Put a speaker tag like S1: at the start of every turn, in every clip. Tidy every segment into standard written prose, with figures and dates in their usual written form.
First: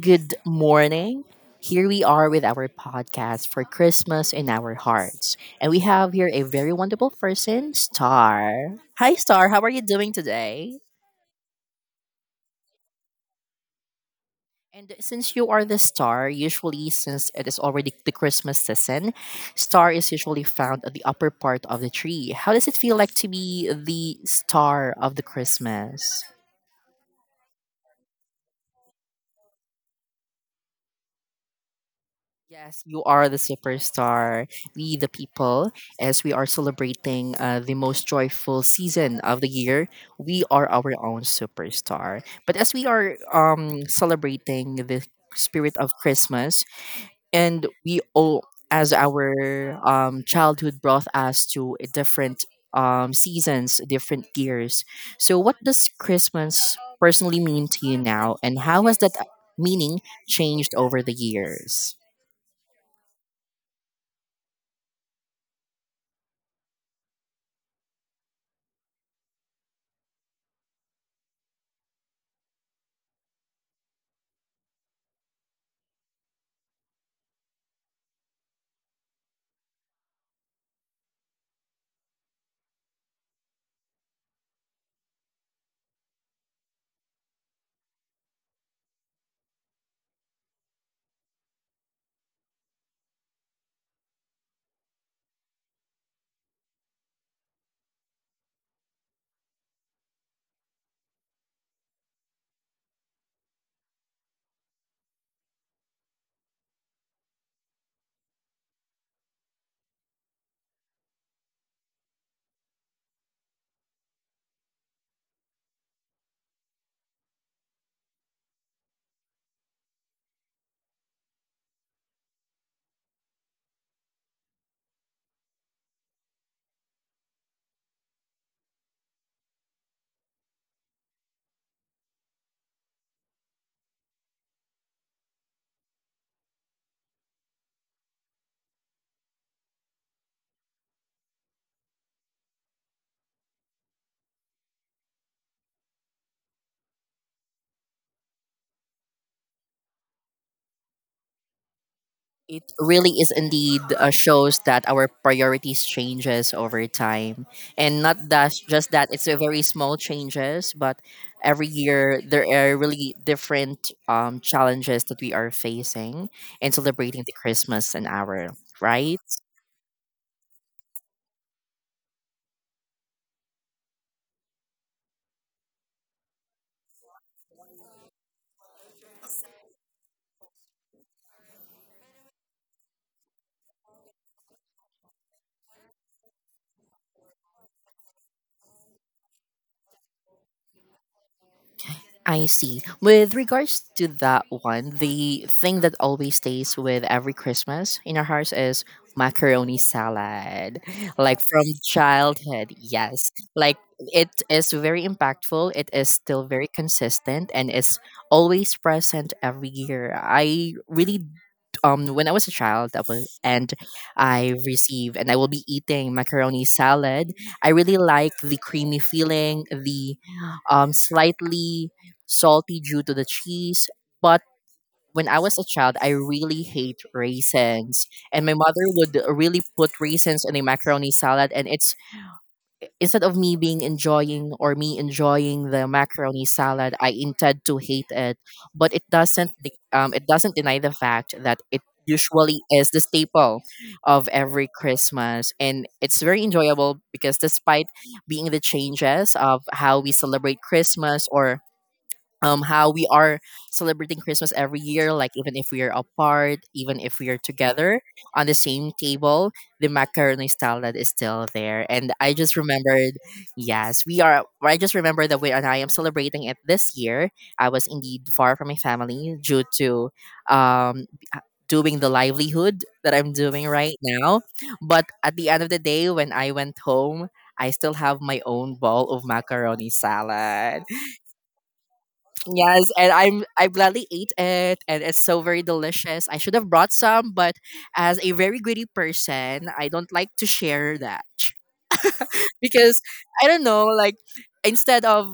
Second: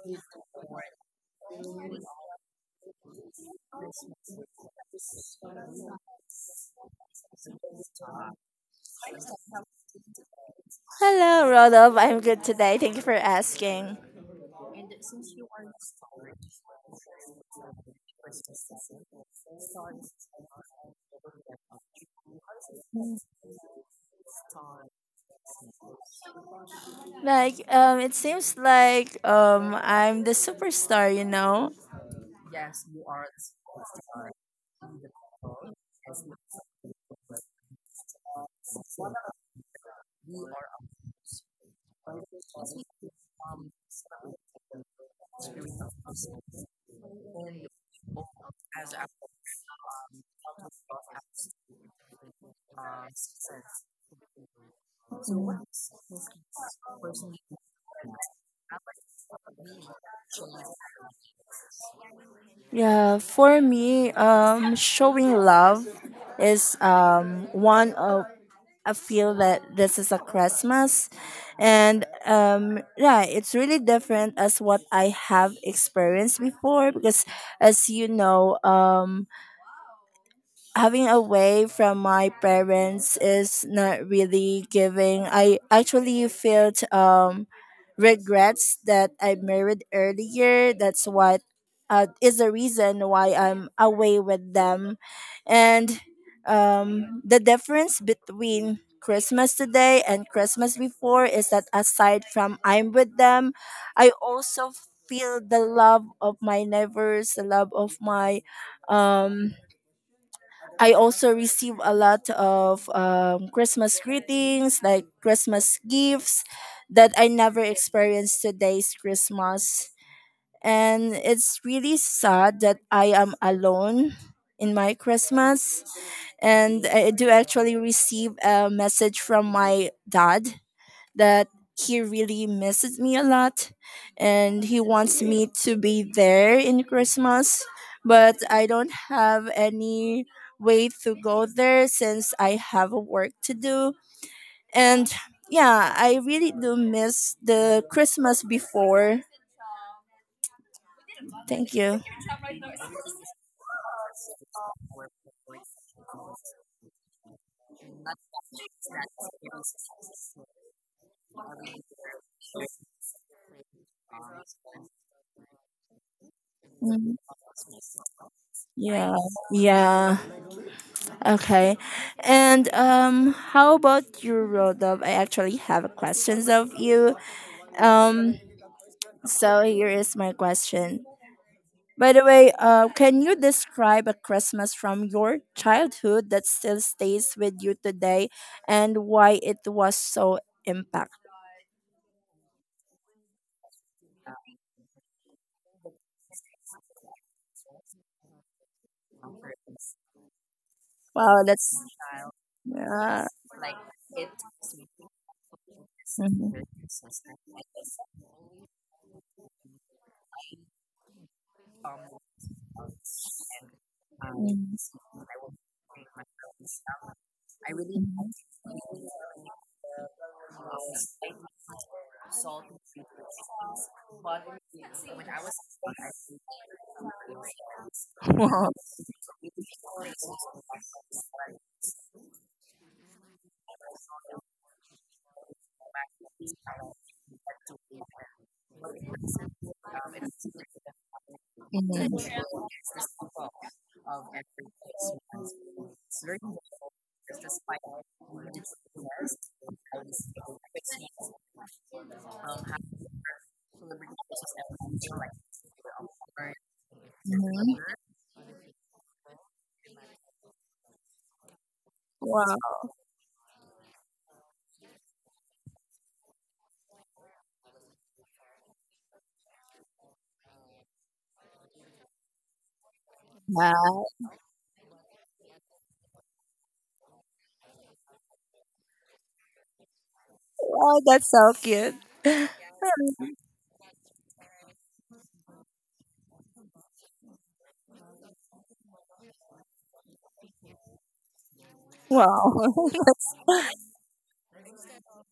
S1: good morning. Here we are with our podcast for Christmas in our hearts. And we have here a very wonderful person, Star. Hi, Star. How are you doing today?
S2: Hello, Rodolph. I'm good today. Thank you for asking.
S1: And since you are the star, usually since it is already the Christmas season, star is usually found at the upper part of the tree. How does it feel like to be the star of the Christmas?
S2: It seems like I'm the superstar, you know.
S1: Yes, you are the superstar. We, the people, as we are celebrating the most joyful season of the year, we are our own superstar. But as we are celebrating the spirit of Christmas, and we all, as our childhood brought us to a different seasons, different years. So, what does Christmas personally mean to you now, and how has that meaning changed over the years?
S2: Yeah, for me, showing love is one of I feel that this is a Christmas, and yeah, it's really different as what I have experienced before because, as you know, having away from my parents is not really giving. I actually felt regrets that I married earlier. That's what is the reason why I'm away with them, and the difference between Christmas today and Christmas before is that aside from I'm with them, I also feel the love of my neighbors, the love of my um I also receive a lot of Christmas greetings, like Christmas gifts that I never experienced today's Christmas. And it's really sad that I am alone in my Christmas. And I do actually receive a message from my dad that he really misses me a lot and he wants me to be there in Christmas, but I don't have any way to go there since I have work to do. And yeah, I really do miss the Christmas before. Thank you.
S1: It really is indeed shows that our priorities changes over time, and not that just that it's a very small changes, but every year there are really different challenges that we are facing in
S2: Mm,
S1: celebrating the Christmas and our
S2: yeah.
S1: right.
S2: Yeah. Okay. And how about you, Rodolph? I actually have questions of you. Um so here is my question. By the way, can you describe a Christmas from your childhood that still stays with you today and why it was so impactful?
S1: I see. With regards to that one, the thing that always stays with every Christmas in our house is macaroni salad. Like
S2: Wow,
S1: from
S2: that's
S1: childhood,
S2: yeah.
S1: yes. Like it is very impactful. It is still
S2: Mhm.
S1: very consistent and is always present every year. I really when I was a child that was, and I receive and I will be eating macaroni salad. I really like the creamy feeling, the slightly salty due to the cheese. But when I was a child, I really hate raisins, and my mother would really put raisins in a macaroni salad, and it's instead of me being enjoying or me enjoying the macaroni salad, I intend to hate it. But it doesn't it doesn't deny the fact that it
S2: Mhm. Mhm.
S1: usually is the staple of every Christmas, and it's very enjoyable because despite being the changes of how we celebrate Christmas or how we are celebrating Christmas every year, like even if we are apart, even if we are
S2: Mhm.
S1: together on the same table, the macaroni salad is still there, and I
S2: Wow.
S1: just remembered yes we are, I just remember that we, and I am celebrating it this year. I was indeed far from my family due to um doing the livelihood that I'm doing right
S2: Wow,
S1: now, but at the end of the day when I went home, I still have my own bowl of macaroni salad.
S2: wow, that's so cute.
S1: Yes, and I gladly ate it, and it's so very delicious. I should have brought some, but as a very greedy person, I don't like to share that
S2: Wow.
S1: because I don't know. Like instead of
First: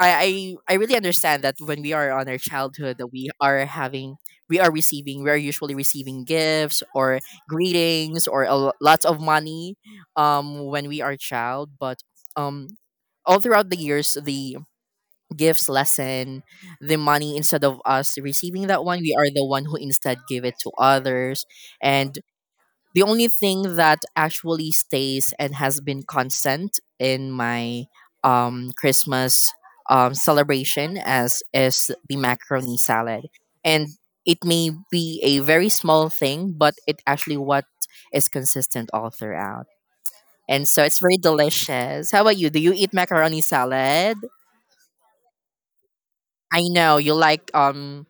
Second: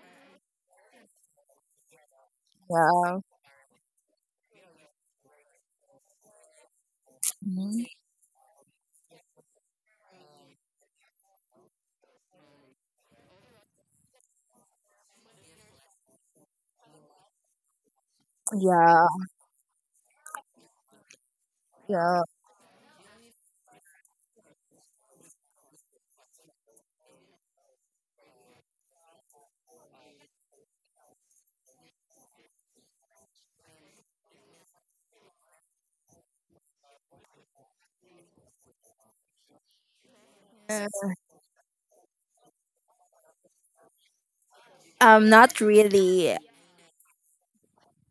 S1: I really understand that when we are on our childhood, that
S2: Yeah.
S1: we are having we are receiving we are usually receiving gifts or
S2: Mhm.
S1: greetings or a, lots of money when we are child, but um all throughout the years the gives lesson the money, instead of us receiving that one,
S2: Yeah.
S1: we are the one who instead give it to others. And
S2: Yeah.
S1: the only thing that actually stays and has been constant in my Christmas celebration as is the macaroni salad, and it may be a very small thing, but it actually what is consistent all throughout. And so it's very delicious. How about you, do you eat macaroni salad?
S2: Not really.
S1: I know you like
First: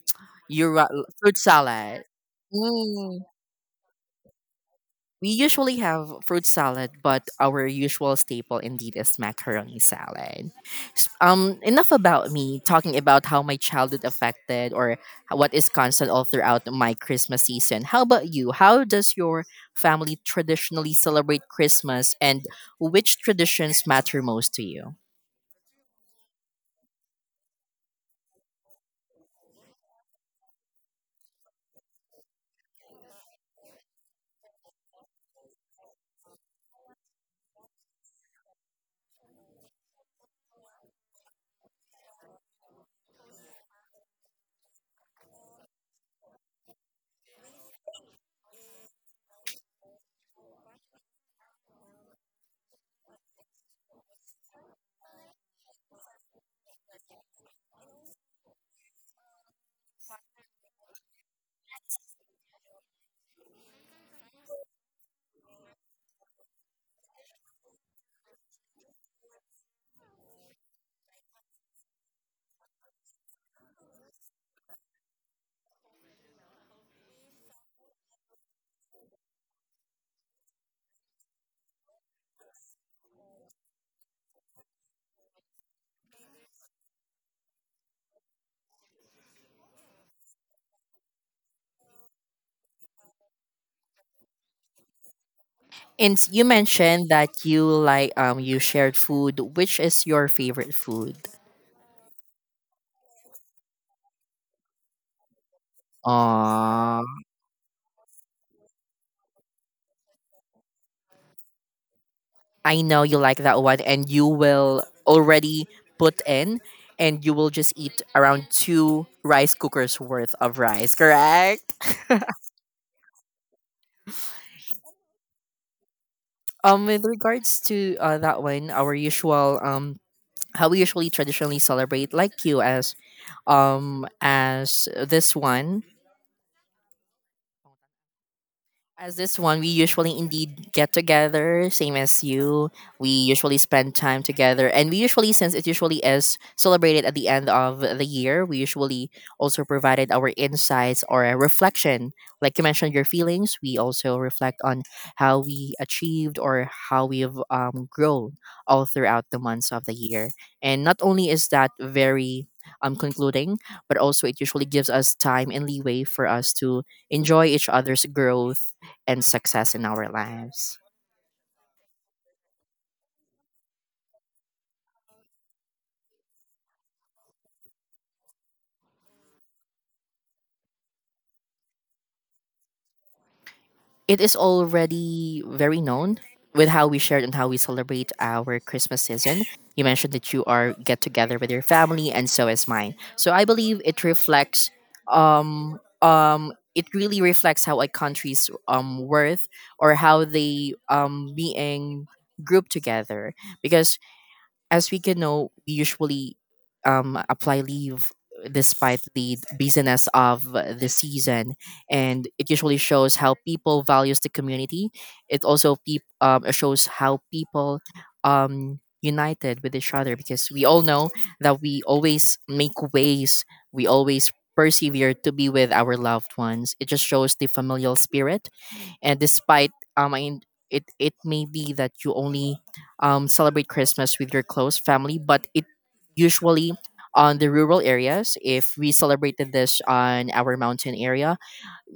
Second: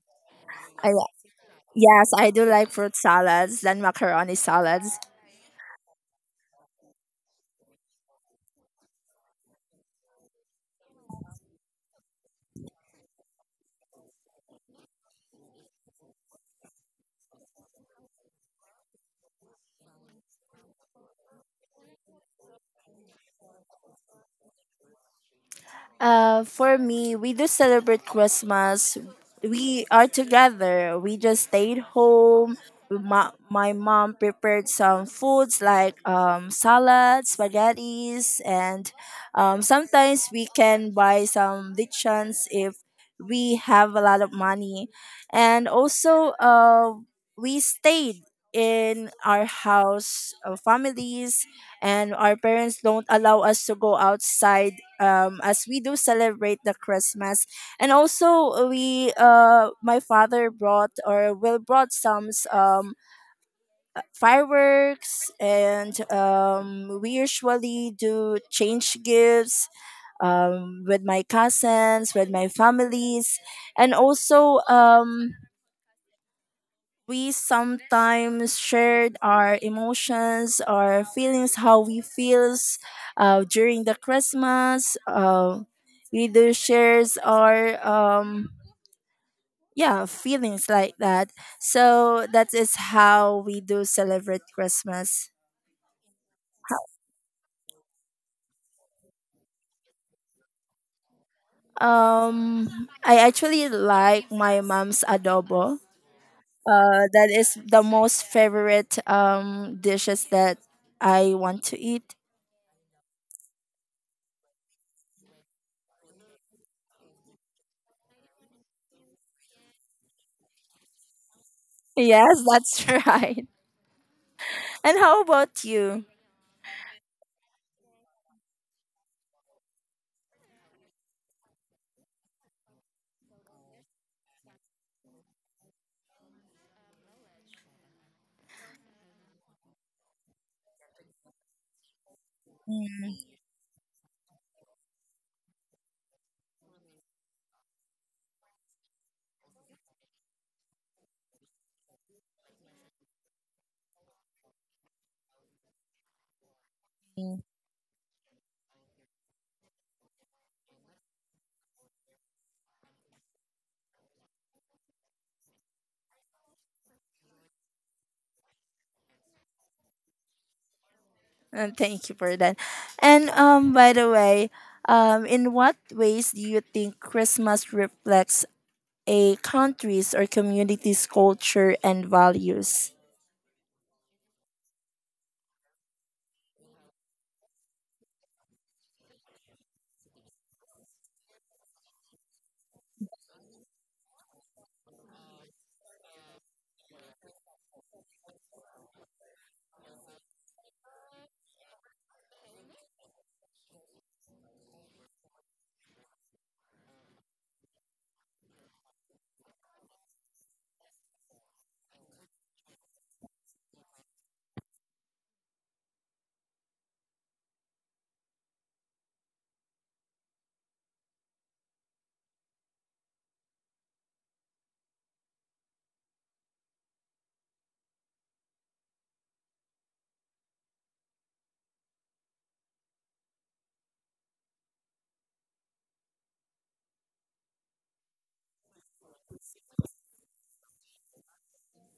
S1: your
S2: I,
S1: fruit salad.
S2: yes, I do like fruit
S1: Mm.
S2: salads, then macaroni salads.
S1: We usually have fruit salad, but our usual staple indeed is macaroni salad. Enough about me talking about how my childhood affected or what is constant all throughout my Christmas season. How about you? How does your family traditionally celebrate Christmas, and which traditions matter most to you?
S2: For me, we do celebrate Christmas. We are together. We just stayed home. My mom prepared some foods like salads, spaghettis, and sometimes we can buy some lichens if we have a lot of money. And also, we stayed in our house, families, and our parents don't allow us to go outside as we do celebrate the Christmas. And also we my father brought or will brought some fireworks and we usually do change gifts with my cousins, with my families and also we sometimes shared our emotions, our feelings, how we feels during the Christmas. We do shares our yeah feelings like that. So that is how we do celebrate Christmas.
S1: And you mentioned that you like you shared food. Which is your favorite food?
S2: I actually like my mom's adobo.
S1: Uh,
S2: That is the most favorite dishes that I want to eat.
S1: I know you like that one and you will already put in and you will just eat around two rice cookers worth of rice, correct?
S2: Yes, that's right. And how about you?
S1: With regards to that one, our usual how we usually traditionally celebrate like you as this one, as this one, we usually indeed get together, same as you. We usually spend time together, and we usually, since it usually is celebrated at the end of the year, we usually also provided our insights or a reflection. Like you mentioned, your feelings. We also reflect on how we achieved or how we've
S2: Mm,
S1: grown all throughout the months of the year. And not only is that very concluding, but also it usually gives us time and leeway for us to enjoy each other's growth and success in our lives.
S2: and thank you for that. And by the way, in what ways do you think Christmas reflects a country's or community's culture and values?
S1: It is already very known with how we shared and how we celebrate our Christmas season. You mentioned that you are get together with your family, and so is mine. So I believe it reflects, it really reflects how a country's worth or how they being grouped together, because as we can know, we usually apply leave despite the busyness of the season, and it usually shows how people values the community. It also shows how people united with each other, because we all know that we always make ways, we always persevere to be with our loved ones. It just shows the familial spirit. And despite it may be that you only celebrate Christmas with your close family, but it usually, on the rural areas, if we celebrated this on our mountain area,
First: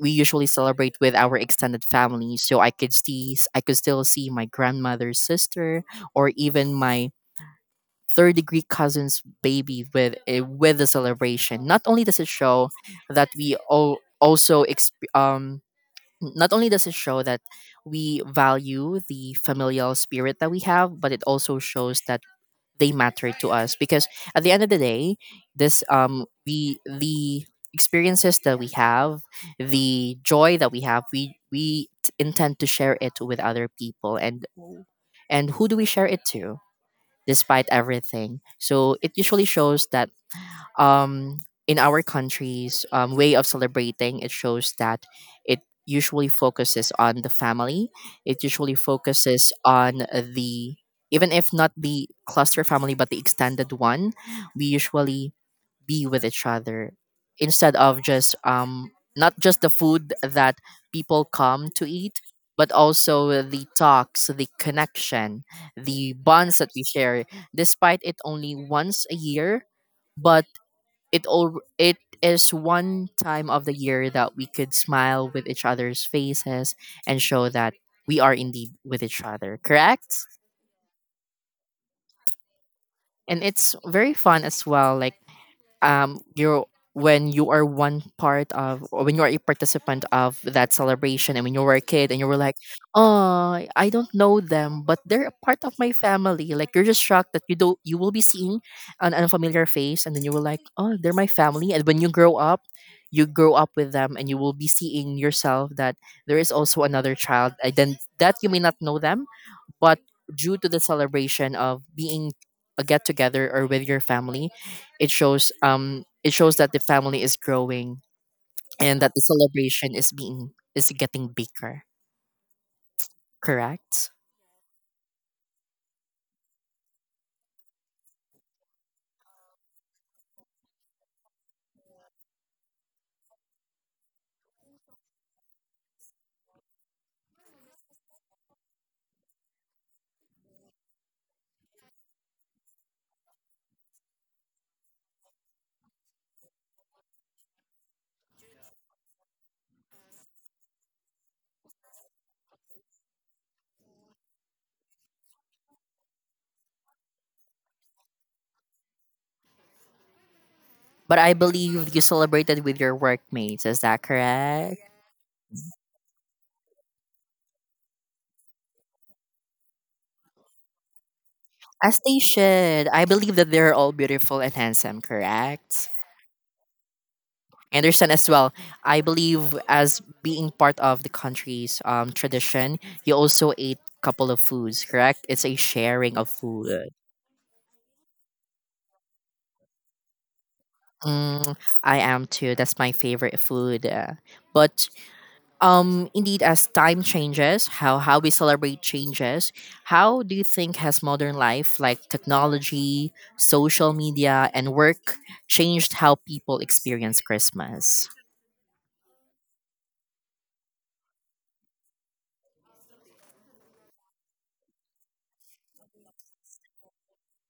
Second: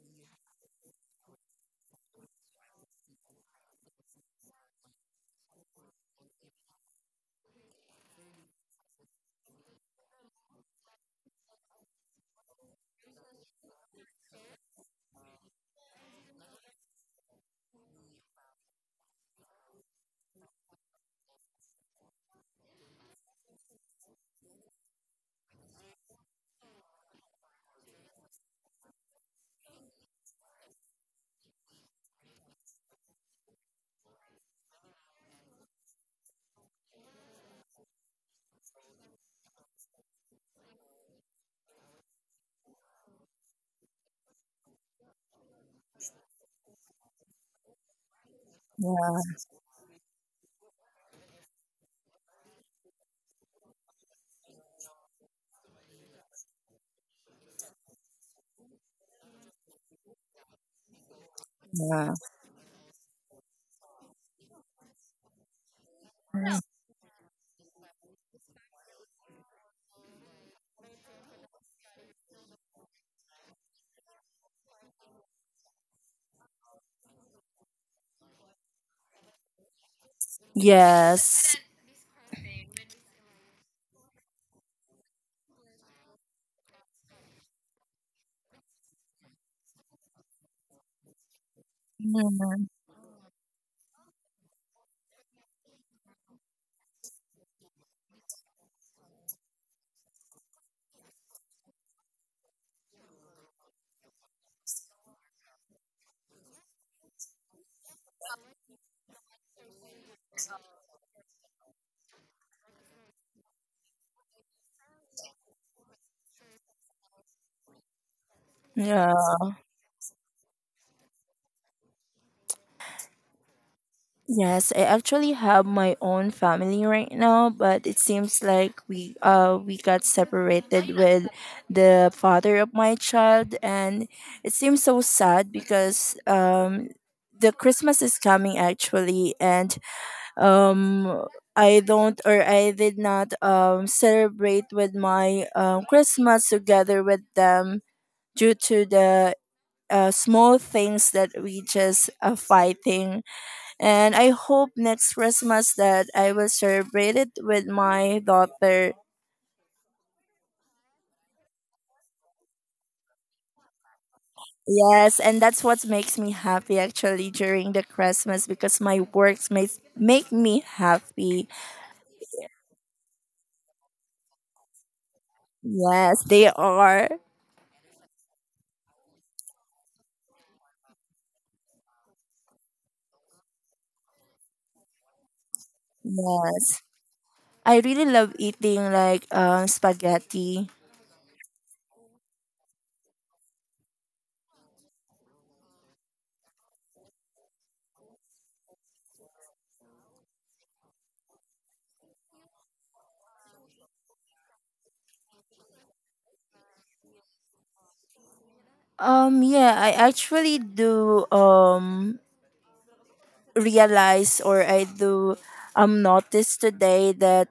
S1: we usually celebrate with our extended family, so I could see, I could still see my grandmother's sister or even my third degree cousin's baby with with the celebration. Not only does it show that we all also not only does it show that we value the familial spirit that we have, but it also shows that they matter to us, because at the end of the day, this we the experiences that we have, the joy that we have, we intend to share it with other people, and who do we share it to despite everything. So it usually shows that um, in our country's way of celebrating, it shows that it usually focuses on the family. It usually focuses on the even if not the cluster family, but the extended one. We usually be with each other, instead of just not just the food that people come to eat, but also the talks, the connection, the bonds that we share. Despite it only once a year, but it all it is one time of the year that we could smile with each other's faces and show that we are indeed with each other, correct?
S2: Yes.
S1: And it's very fun as well, like you're when you are one part of or when you are a participant of that celebration and when you were a kid and you were like,
S2: Mm,
S1: oh, I don't know them, but they're a part of my family. Like you're just shocked that you don't you will be seeing an unfamiliar face, and then you were like, oh, they're my family. And when you grow up, you grow up with them, and you will be seeing yourself that there is also another child, and then that you may not know them, but due to the celebration of being a get together or with your family, it shows that the family is growing, and that
S2: yeah.
S1: the celebration is being is getting bigger. Correct?
S2: Yes, I actually have my own family right now, but it seems like we got separated with the father of my child and it seems so sad because the Christmas is coming actually and um I don't or I did not celebrate with my Christmas together with them due to the small things that we just fighting and I hope next Christmas that I will celebrate it with my daughter.
S1: But I believe you celebrated with your workmates. Is that correct?
S2: Yes, and that's what makes me happy actually during the Christmas because my works make me happy.
S1: As they should. I believe that they're all beautiful and handsome. Correct?
S2: Yes, they are.
S1: Anderson as well. I believe as being part of the country's tradition, you also ate couple of foods, correct? It's a sharing of
S2: Yes.
S1: food.
S2: I really love eating like spaghetti.
S1: Mm, I am too. That's my favorite food. But indeed, as time changes, how we celebrate changes. How do you think has modern life, like technology, social media, and work, changed how people experience Christmas?
S2: Yeah, I actually do realize or I do notice today that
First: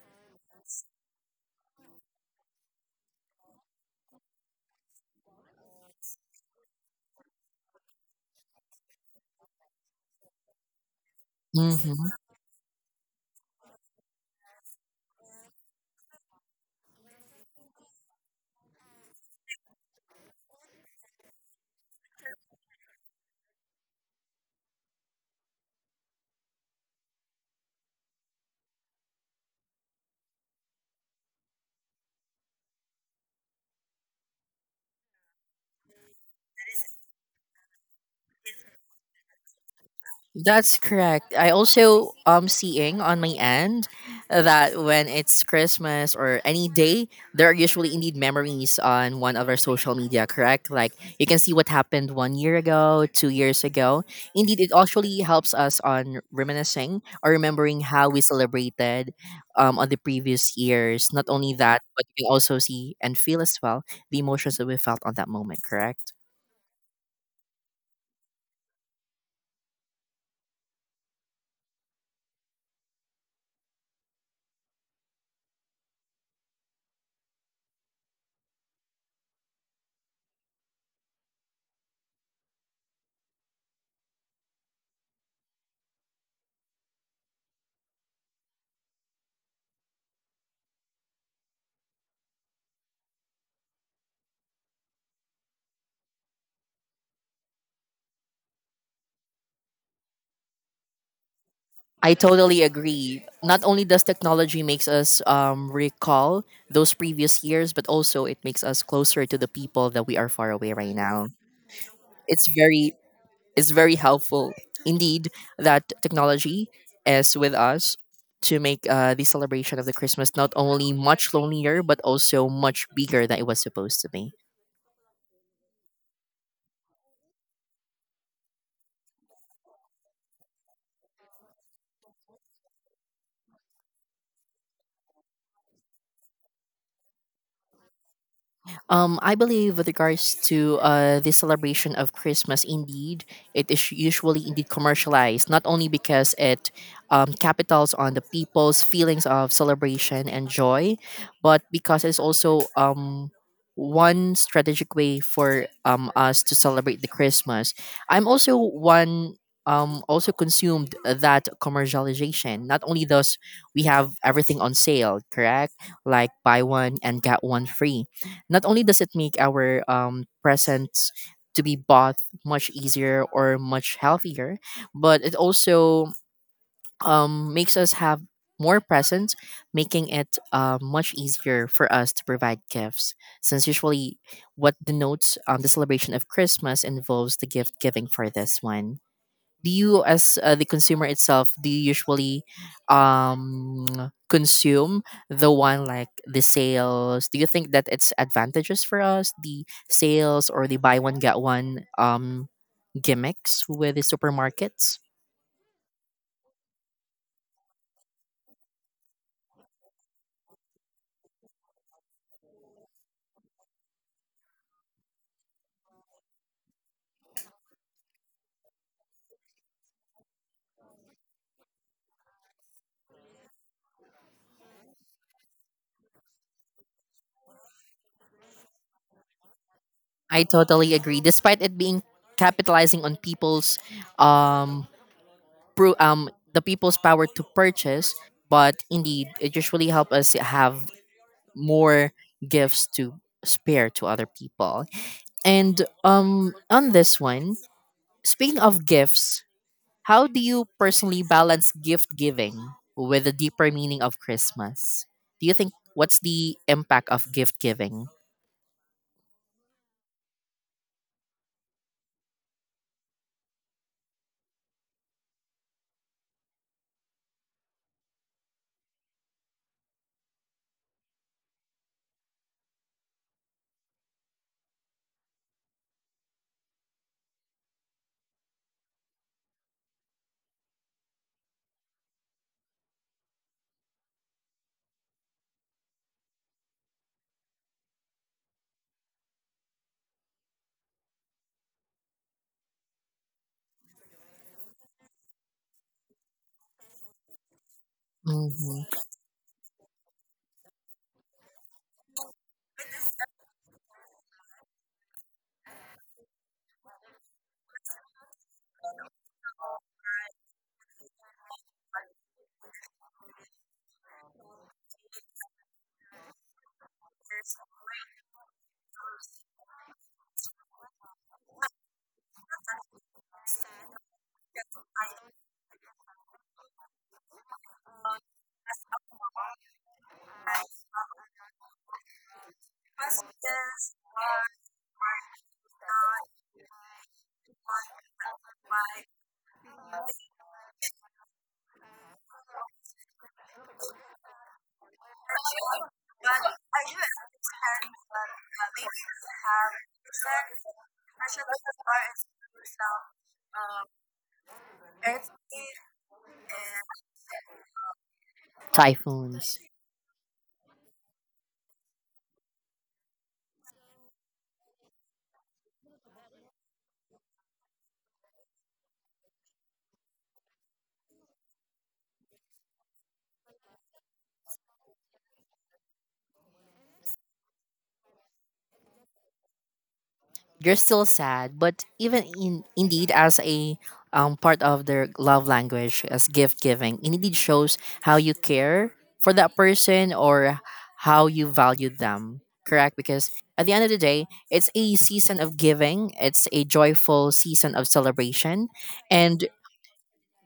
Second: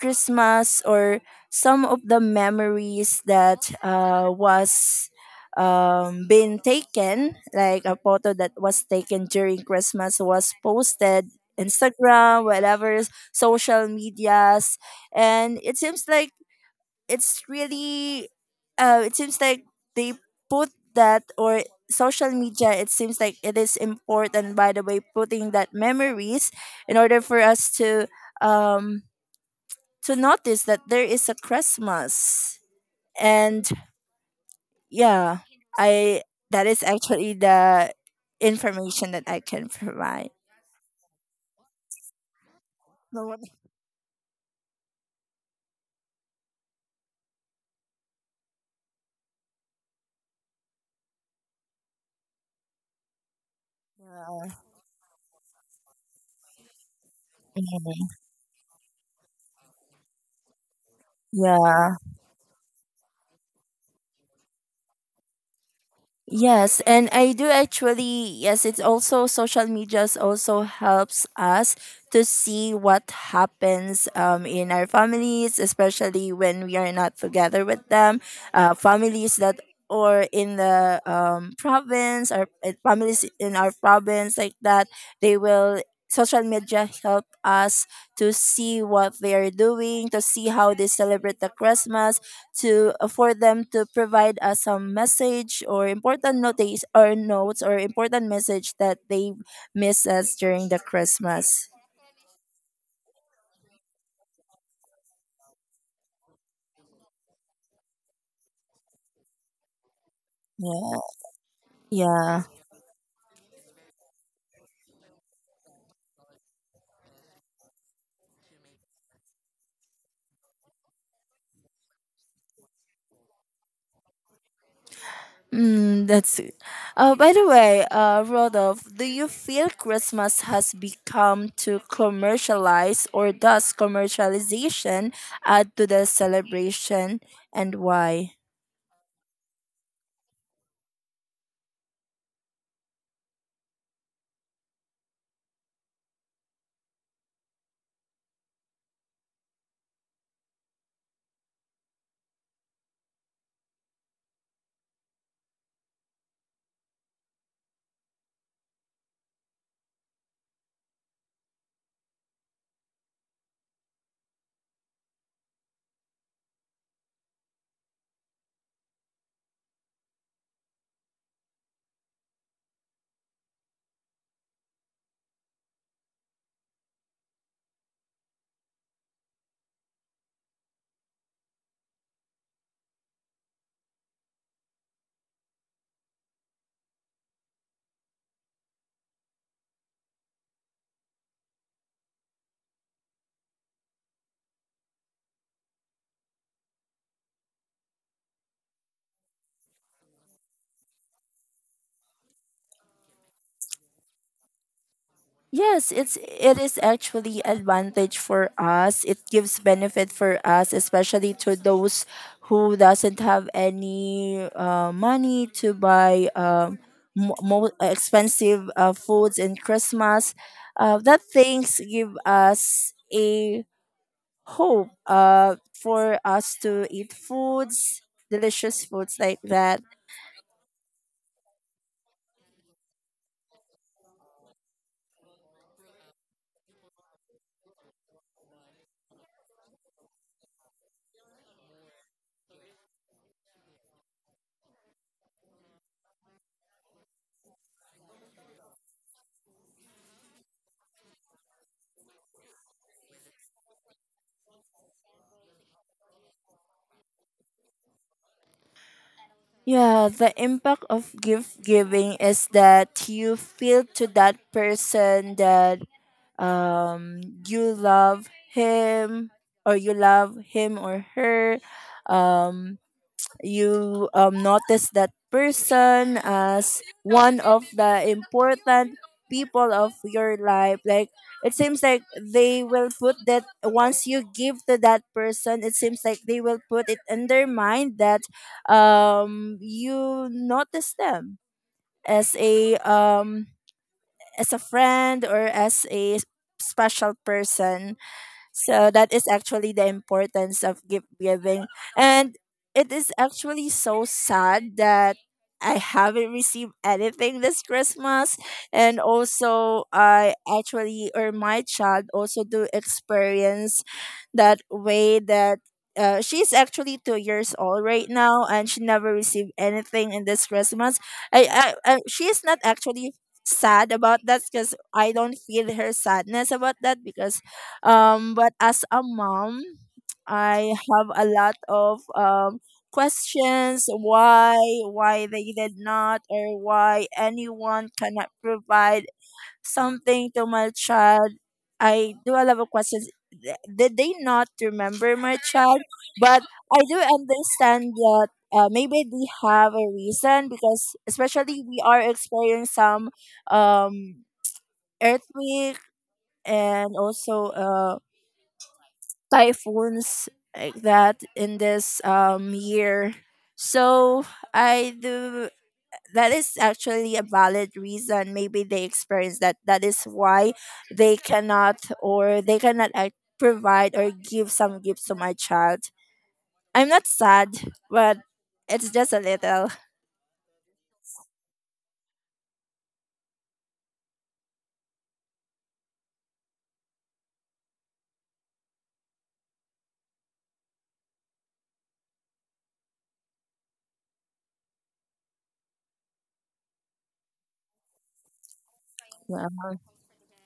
S2: Christmas or some of the memories that was been taken, like a photo that was taken during Christmas was posted
S1: Mm-hmm.
S2: Instagram, whatever social medias, and it seems like it's really, it seems like they put that or social media it seems like it is important by the way putting that memories in order for us um to notice that there is a Christmas. And yeah, I that is actually the information that I can provide.
S1: That's correct. I also seeing on
S2: But
S1: my
S2: what-
S1: end that when it's Christmas or any day, there are usually indeed memories on one of our social media, correct? Like you can see what happened 1 year ago, 2 years ago.
S2: Yeah.
S1: Indeed, it actually helps us on reminiscing or remembering how we celebrated on the previous years. Not only that,
S2: Yeah.
S1: but you can also see and feel as well the emotions that we felt on that moment, correct?
S2: Yes, and I do actually. Yes, it's also social medias also helps us to see what happens in our families, especially when we are not together with them. Families that or in the province or families in our province like that, they will social media help us to see what they are doing, to see how they celebrate the Christmas, to for them to provide us some message or important notice or notes or important message that they miss us during the Christmas.
S1: I totally agree. Not only does technology makes us recall those previous years, but also it makes us closer to the people that we are far away right
S2: Yeah.
S1: now.
S2: Yeah.
S1: It's very it's very helpful indeed that technology is with us to make the celebration of the Christmas not only much lonelier but also much bigger than it was supposed to be.
S2: Mm, that's it. By the way, Rodolph, do you feel Christmas has become too commercialized or does commercialization add to the celebration and why?
S1: I believe with regards to the celebration of Christmas, indeed, it is usually indeed commercialized, not only because it capitals on the people's feelings of celebration and joy, but because it's also one strategic way for us to celebrate the Christmas. I'm also one also consumed that commercialization. Not only does we have everything on sale, correct? Like buy one and get one free, not only does it make our presents to be bought much easier or much healthier, but it also makes us have more presents, making it much easier for us to provide gifts. Since usually what denotes the celebration of Christmas involves the gift giving for this one, do you as the consumer itself, do you usually um consume the one like the sales, do you think that it's advantageous for us, the sales or the buy one get one gimmicks with the supermarkets?
S2: Yes, it is actually advantage for us. It gives benefit for us, especially to those who doesn't have any money to buy more expensive foods in Christmas. That things give us a hope for us to eat foods, delicious foods like that.
S1: I totally agree. Despite it being capitalizing on people's um the people's power to purchase, but indeed it usually help us have more gifts to spare to other people. And on this one, speaking of gifts, how do you personally balance gift giving with the deeper meaning of Christmas? Do you think, what's the impact of gift giving?
S2: Yeah, the impact of gift giving is that you feel to that person that um you love him or you love him or her um you notice that person as one of the important people of your life like it seems like they will put that once you give to that person it seems like they will put it in their mind that you notice them as a um, as a friend or as a special person
S1: Hmm.
S2: so that is actually the importance of gift giving. And it is actually so sad that I haven't received anything this Christmas. And also, I actually, or my child also do experience that way that she's actually 2 years old right now and she never received anything in this Christmas. I she's not actually sad about that because I don't feel her sadness about that because but as a mom, I have a lot of questions why they did not or why anyone cannot provide something to my child. I do a lot of questions. Did they not remember my child? But I do understand that maybe they have a reason because especially we are experiencing some um, earthquake and also
S1: Typhoons.
S2: typhoons like that in this year. So I do that is actually a valid reason. Maybe they experience that. That is why they cannot or they cannot like, provide or give some gifts to my child. I'm not sad, but it's just a little.
S1: You're still sad, but even in indeed as a part of their love language as gift giving, it indeed shows how you care for that person, or how you value them, correct? Because at the end of the day, it's a season of giving, it's a joyful season of celebration, and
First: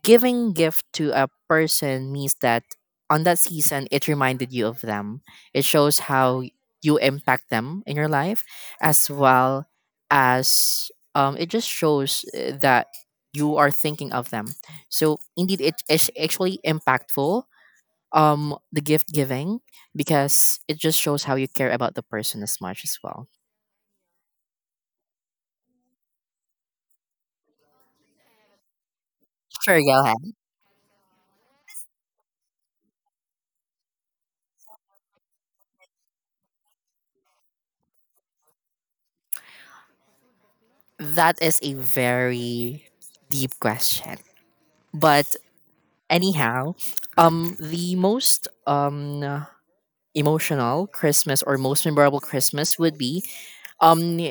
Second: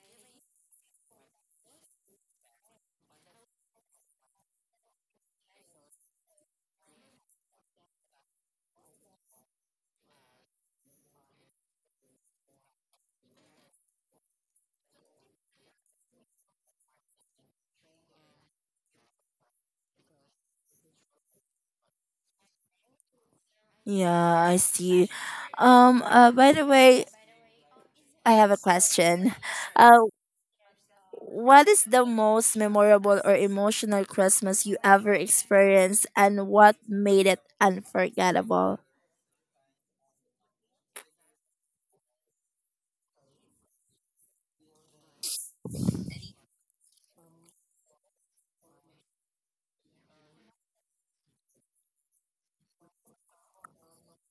S1: giving gift to a person means that on that season it reminded you of them, it shows how you impact them in your life as well as, it just shows that you are thinking of them. So indeed it is actually impactful, the gift giving, because it just shows how you care about the person as much as well.
S2: Yeah, I see. By the way, I have a question.
S1: Sure,
S2: Uh,
S1: go ahead.
S2: What is the most memorable or emotional Christmas you ever experienced and what made it unforgettable?
S1: That is a very deep question, but anyhow, the most emotional Christmas or most memorable Christmas would be, um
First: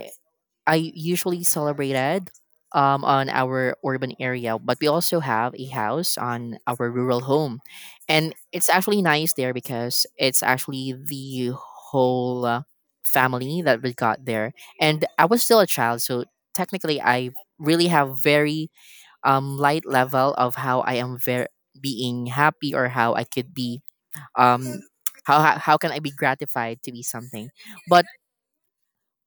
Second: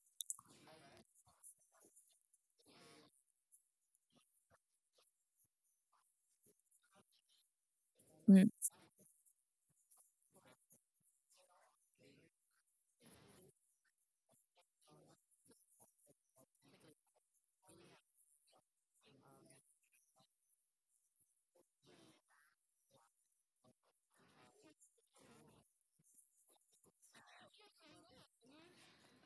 S1: I usually celebrated on our urban area, but we also have a house on our rural home, and
S2: Mm,
S1: it's actually nice there because it's actually the whole family that we got there, and I was still a child, so technically I really have very light level of how I am very being happy or how I could be, um how can I be gratified to be something. But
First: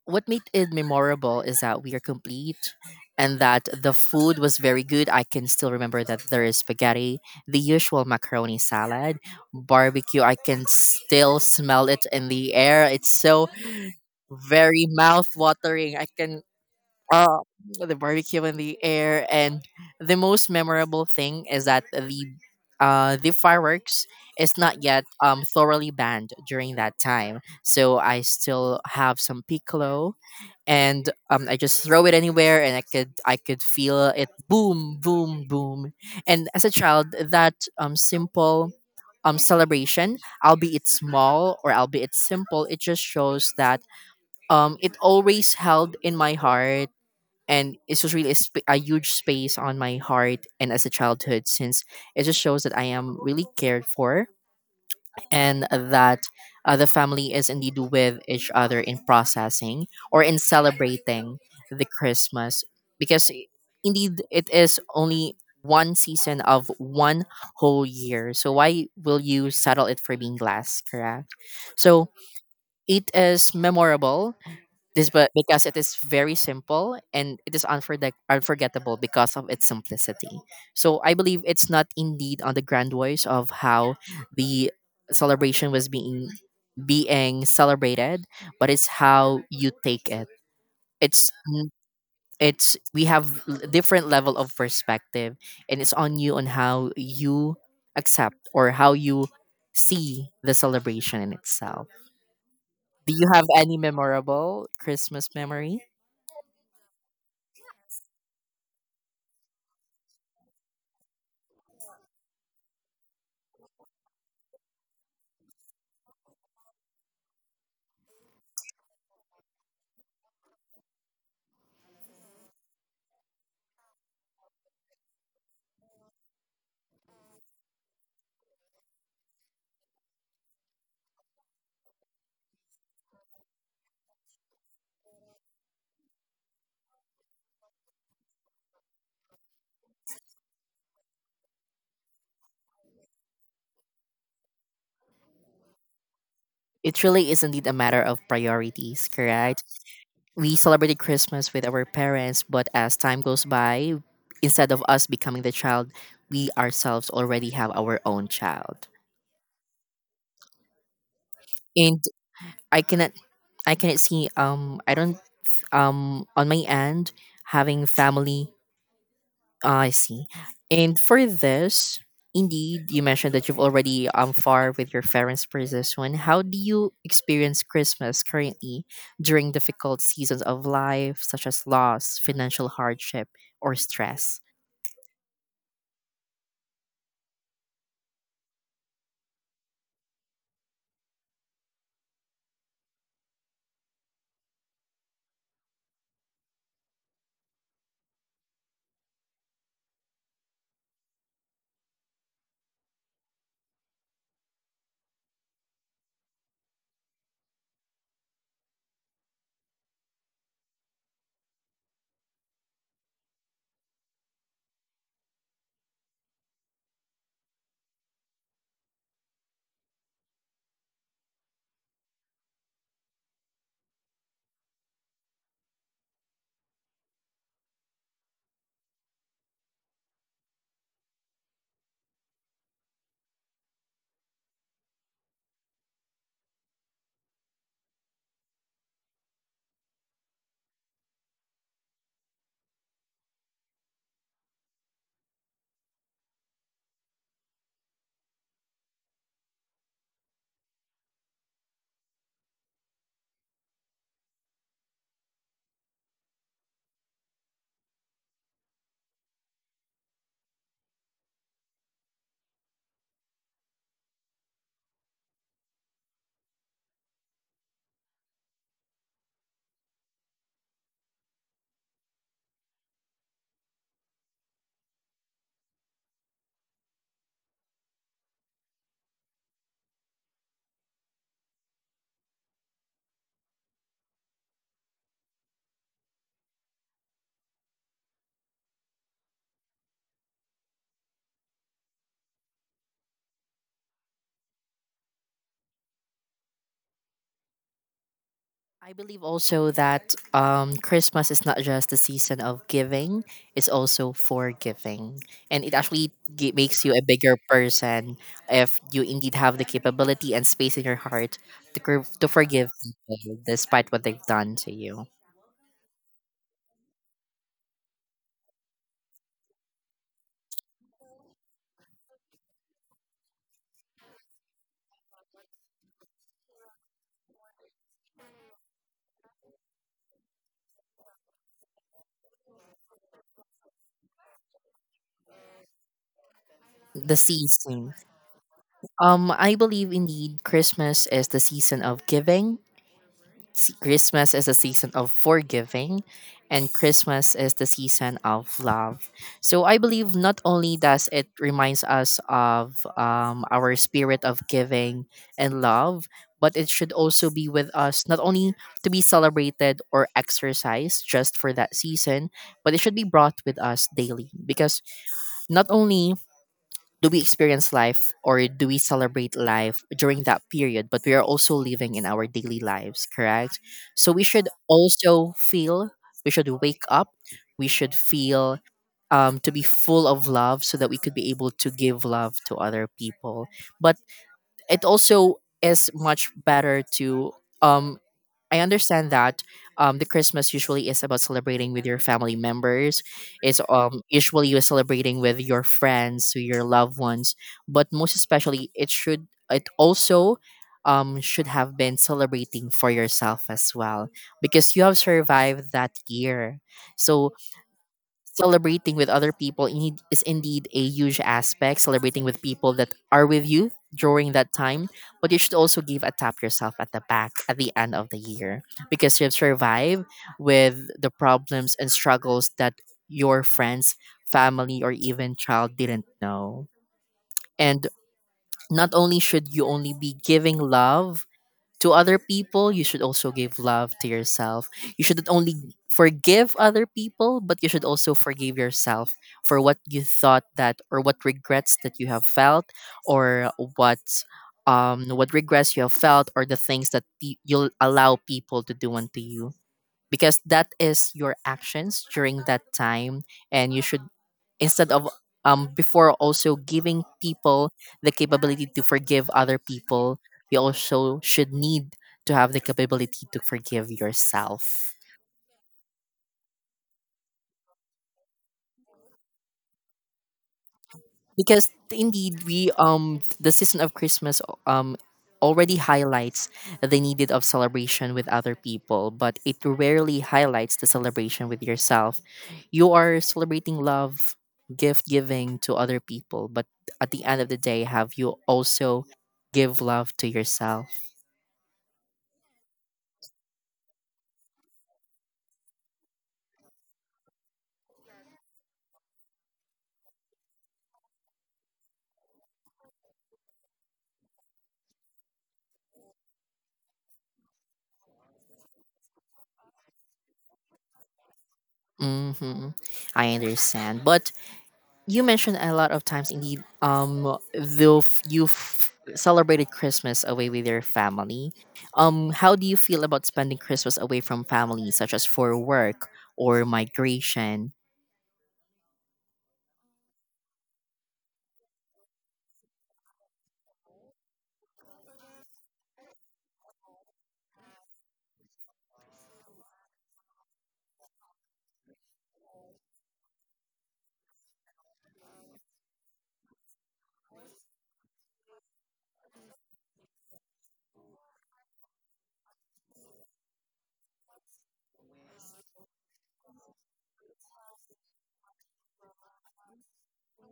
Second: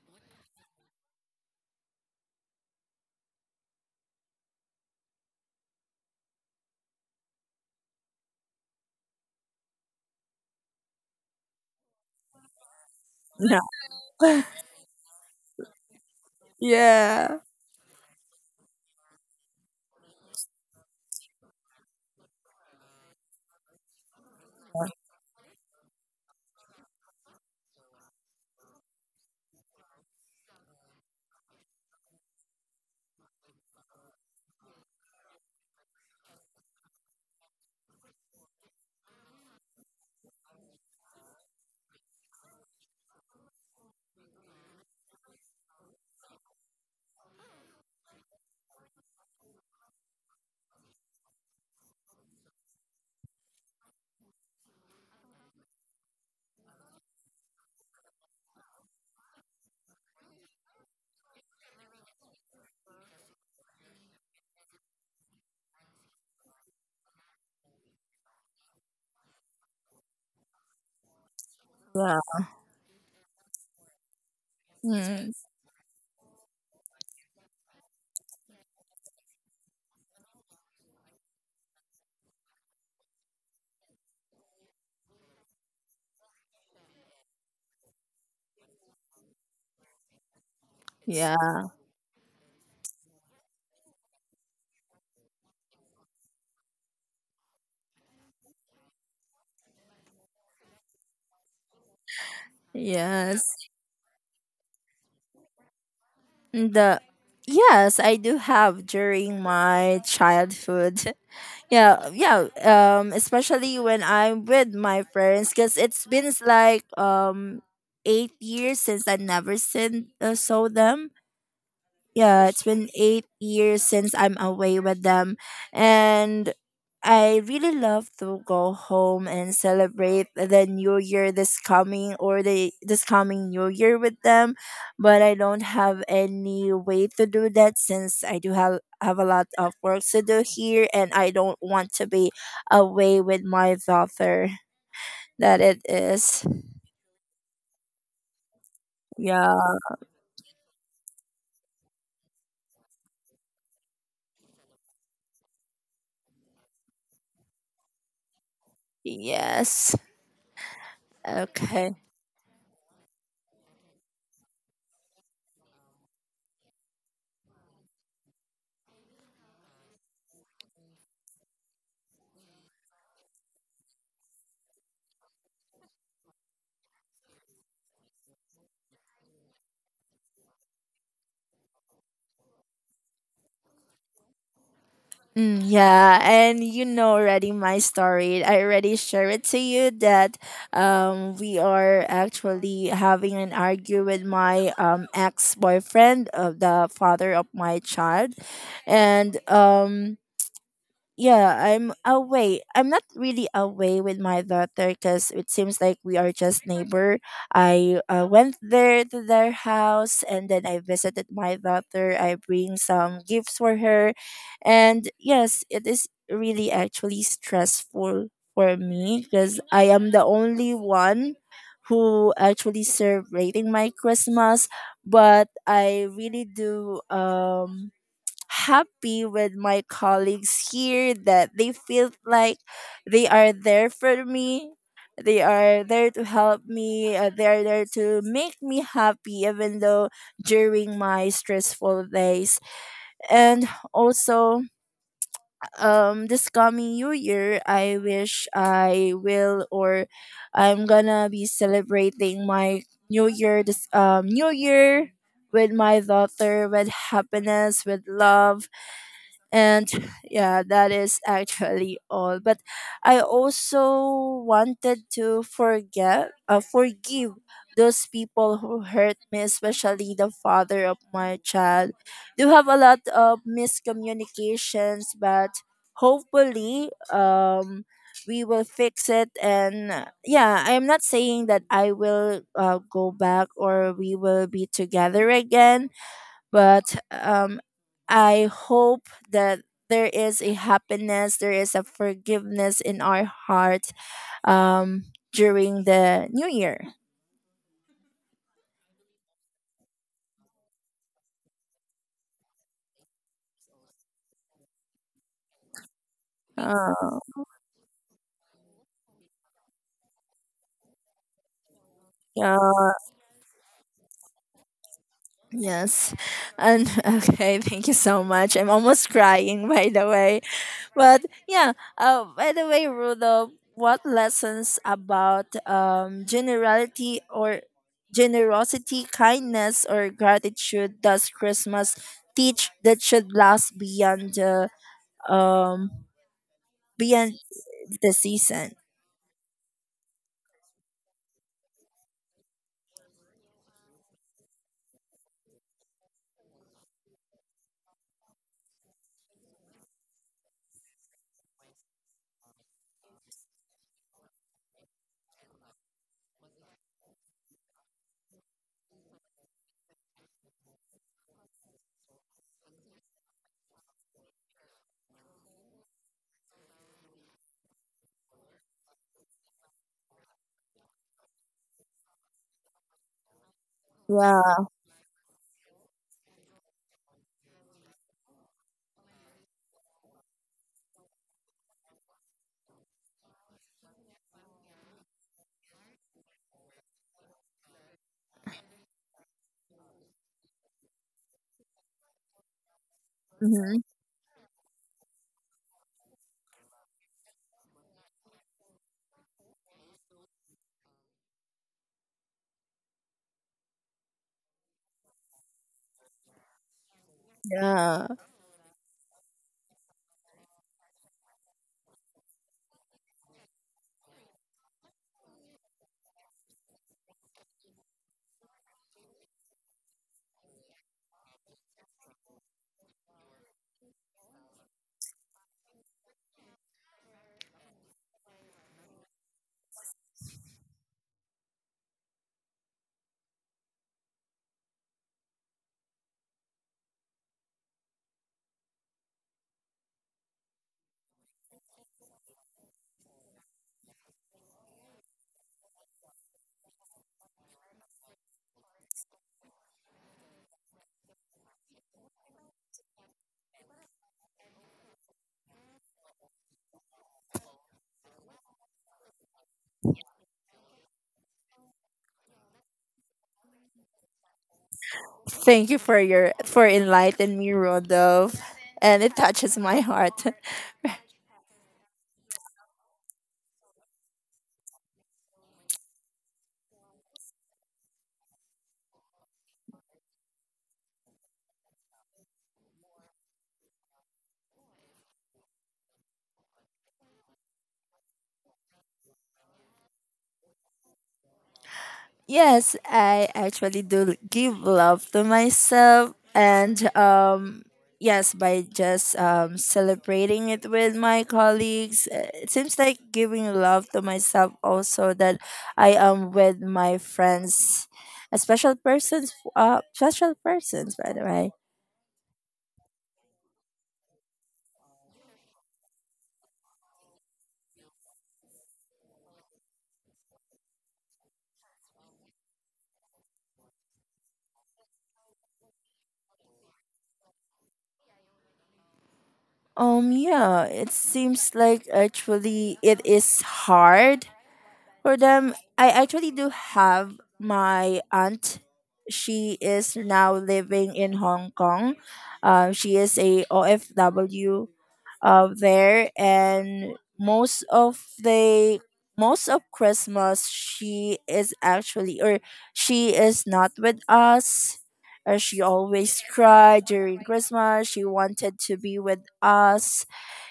S1: what made it memorable is that we are complete and that the food was very good. I can still remember that there is spaghetti, the usual macaroni salad, barbecue. I can still smell it in the air. It's so
S2: yeah.
S1: very mouth watering. I can, uh,
S2: Yeah.
S1: the barbecue in the air. And the most memorable thing is that the fireworks is not yet thoroughly banned during that time. So I still have some piccolo, and I just throw it anywhere, and I could feel it, boom, boom, boom. And as a child, that simple celebration, albeit it's small or albeit it's simple, it just shows that it always held in my heart, and it's just really a, a huge space on my heart and as a childhood, since it just shows that I am really cared for, and that the family is indeed with each other in processing or in celebrating the Christmas. Because indeed it is only one season of one whole year, so why will you settle it for being last, correct? So
S2: Yeah.
S1: it is memorable this, but
S2: Mm,
S1: because it is very simple and it is unforgettable because of its simplicity. So I believe it's not indeed on the grand voice of how the celebration was being celebrated, but it's how you take it. It's
S2: yeah.
S1: n- it's, we have different level of perspective, and it's on you on how you accept or how you see the celebration in itself. Do you have
S2: Yes.
S1: any memorable Christmas memory?
S2: The yes, I do have during my childhood. Yeah, yeah. Especially when I'm with my parents, because it's been like 8 years since I never seen saw them yeah, it's been 8 years since I'm away with them. And I really love to go home and celebrate the new year this coming or the this coming new year with them. But I don't have any way to do that since I do have a lot of work to do here and I don't want to be away with my daughter that it is.
S1: It really is indeed a matter of priorities,
S2: Yeah.
S1: correct? We celebrated Christmas with our parents, but as time goes by, instead of us becoming the child, we ourselves already have our own child.
S2: Yes. Okay.
S1: And I cannot I cannot see, I don't, on my end, having family. I see. And for this, indeed, you mentioned that you've already far with your parents for this one. How do you experience Christmas currently during difficult seasons of life, such as loss, financial hardship, or stress?
S2: Mm, yeah, and you know already my story. I already shared it to you that we are actually having an argue with my ex boyfriend, of the father of my child, and yeah, I'm away. I'm not really away with my daughter because it seems like we are just neighbor. I went there to their house and then I visited my daughter. I bring some gifts for her, and yes, it is really actually stressful for me because I am the only one who actually celebrating my Christmas. But I really do happy with my colleagues here that they feel like they are there for me. They are there to help me. They are there to make me happy, even though during my stressful days. And also, this coming new year, I wish I will or I'm gonna be celebrating my new year. This new year with my daughter, with happiness, with love and yeah that is actually all but I also wanted to forget forgive those people who hurt me especially the father of my child do have a lot of miscommunications but hopefully we will fix it and yeah I'm not saying that I will go back or we will be together again but um, I hope that there is a happiness, there is a forgiveness in our heart um, during the new year.
S1: I believe also that Christmas is not just the season of giving, it's also forgiving. And it actually makes
S2: Uh,
S1: you a bigger person if you indeed have the capability and space in your heart to, to forgive
S2: yeah,
S1: people despite what they've done to you.
S2: yes. And okay, thank you so much. I'm almost crying, by the way. But yeah, by the way, Rudolph, what lessons about generality or generosity, kindness, or gratitude does Christmas teach that should last beyond um
S1: The
S2: beyond
S1: season.
S2: the season?
S1: I believe indeed Christmas is the season of giving, Christmas is a season of forgiving, and Christmas is the season of love. So I believe not only does it reminds us of our spirit of giving and love, but it should also be with us, not only to be celebrated or exercised just for that season, but it should be brought with us daily, because not only do we experience life or do we celebrate life during that period, but we are also living in our daily lives, correct? So we should
S2: Yeah,
S1: also feel, we should wake up, we should feel to be full of love so that we could be able to give love to other people. But it also is much better to, um I understand that the Christmas usually is about celebrating with your family members. It's
S2: mhm,
S1: usually you're celebrating with your friends, to your loved ones, but most especially it should, it also should have been celebrating for yourself as well, because you have survived that year. So
S2: yeah.
S1: celebrating with other people indeed- is indeed a huge aspect, celebrating with people that are with you during that time, but you should also give a tap yourself at the back at the end of the year, because you've survived with the problems and struggles that your friends, family, or even child didn't know. And not only should you only be giving love to other people, you should also give love to yourself. You shouldn't only forgive other people, but you should also forgive yourself for what you thought that, or what regrets that you have felt, or what what regrets you have felt, or the things that you'll allow people to do unto you, because that is your actions during that time. And you should, instead of before also giving people the capability to forgive other people, you also should need to have the capability to forgive yourself.
S2: Thank you for your for enlightening me, Rudolph, and it touches my heart.
S1: Because indeed we the season of Christmas um already highlights the needed of celebration with other people, but it rarely highlights the celebration with yourself. You are celebrating love, gift giving to other people, but at the end of the day, have you also give love to yourself?
S2: Yes, I actually do give love to myself. And yes, by just celebrating it with my colleagues. It seems like giving love to myself also, that I am with my friends, a special persons, by the way.
S1: Mm-hmm. I understand, but you mentioned a lot of times indeed you celebrated Christmas away with your family. How do you feel about spending Christmas away from family, such as for work or migration?
S2: Yeah, it seems like actually it is hard for them. I actually do have my aunt. She is now living in Hong Kong. She is a OFW there, and most of Christmas she is actually, or she is not with us. She always cried during Christmas. She wanted to be with us.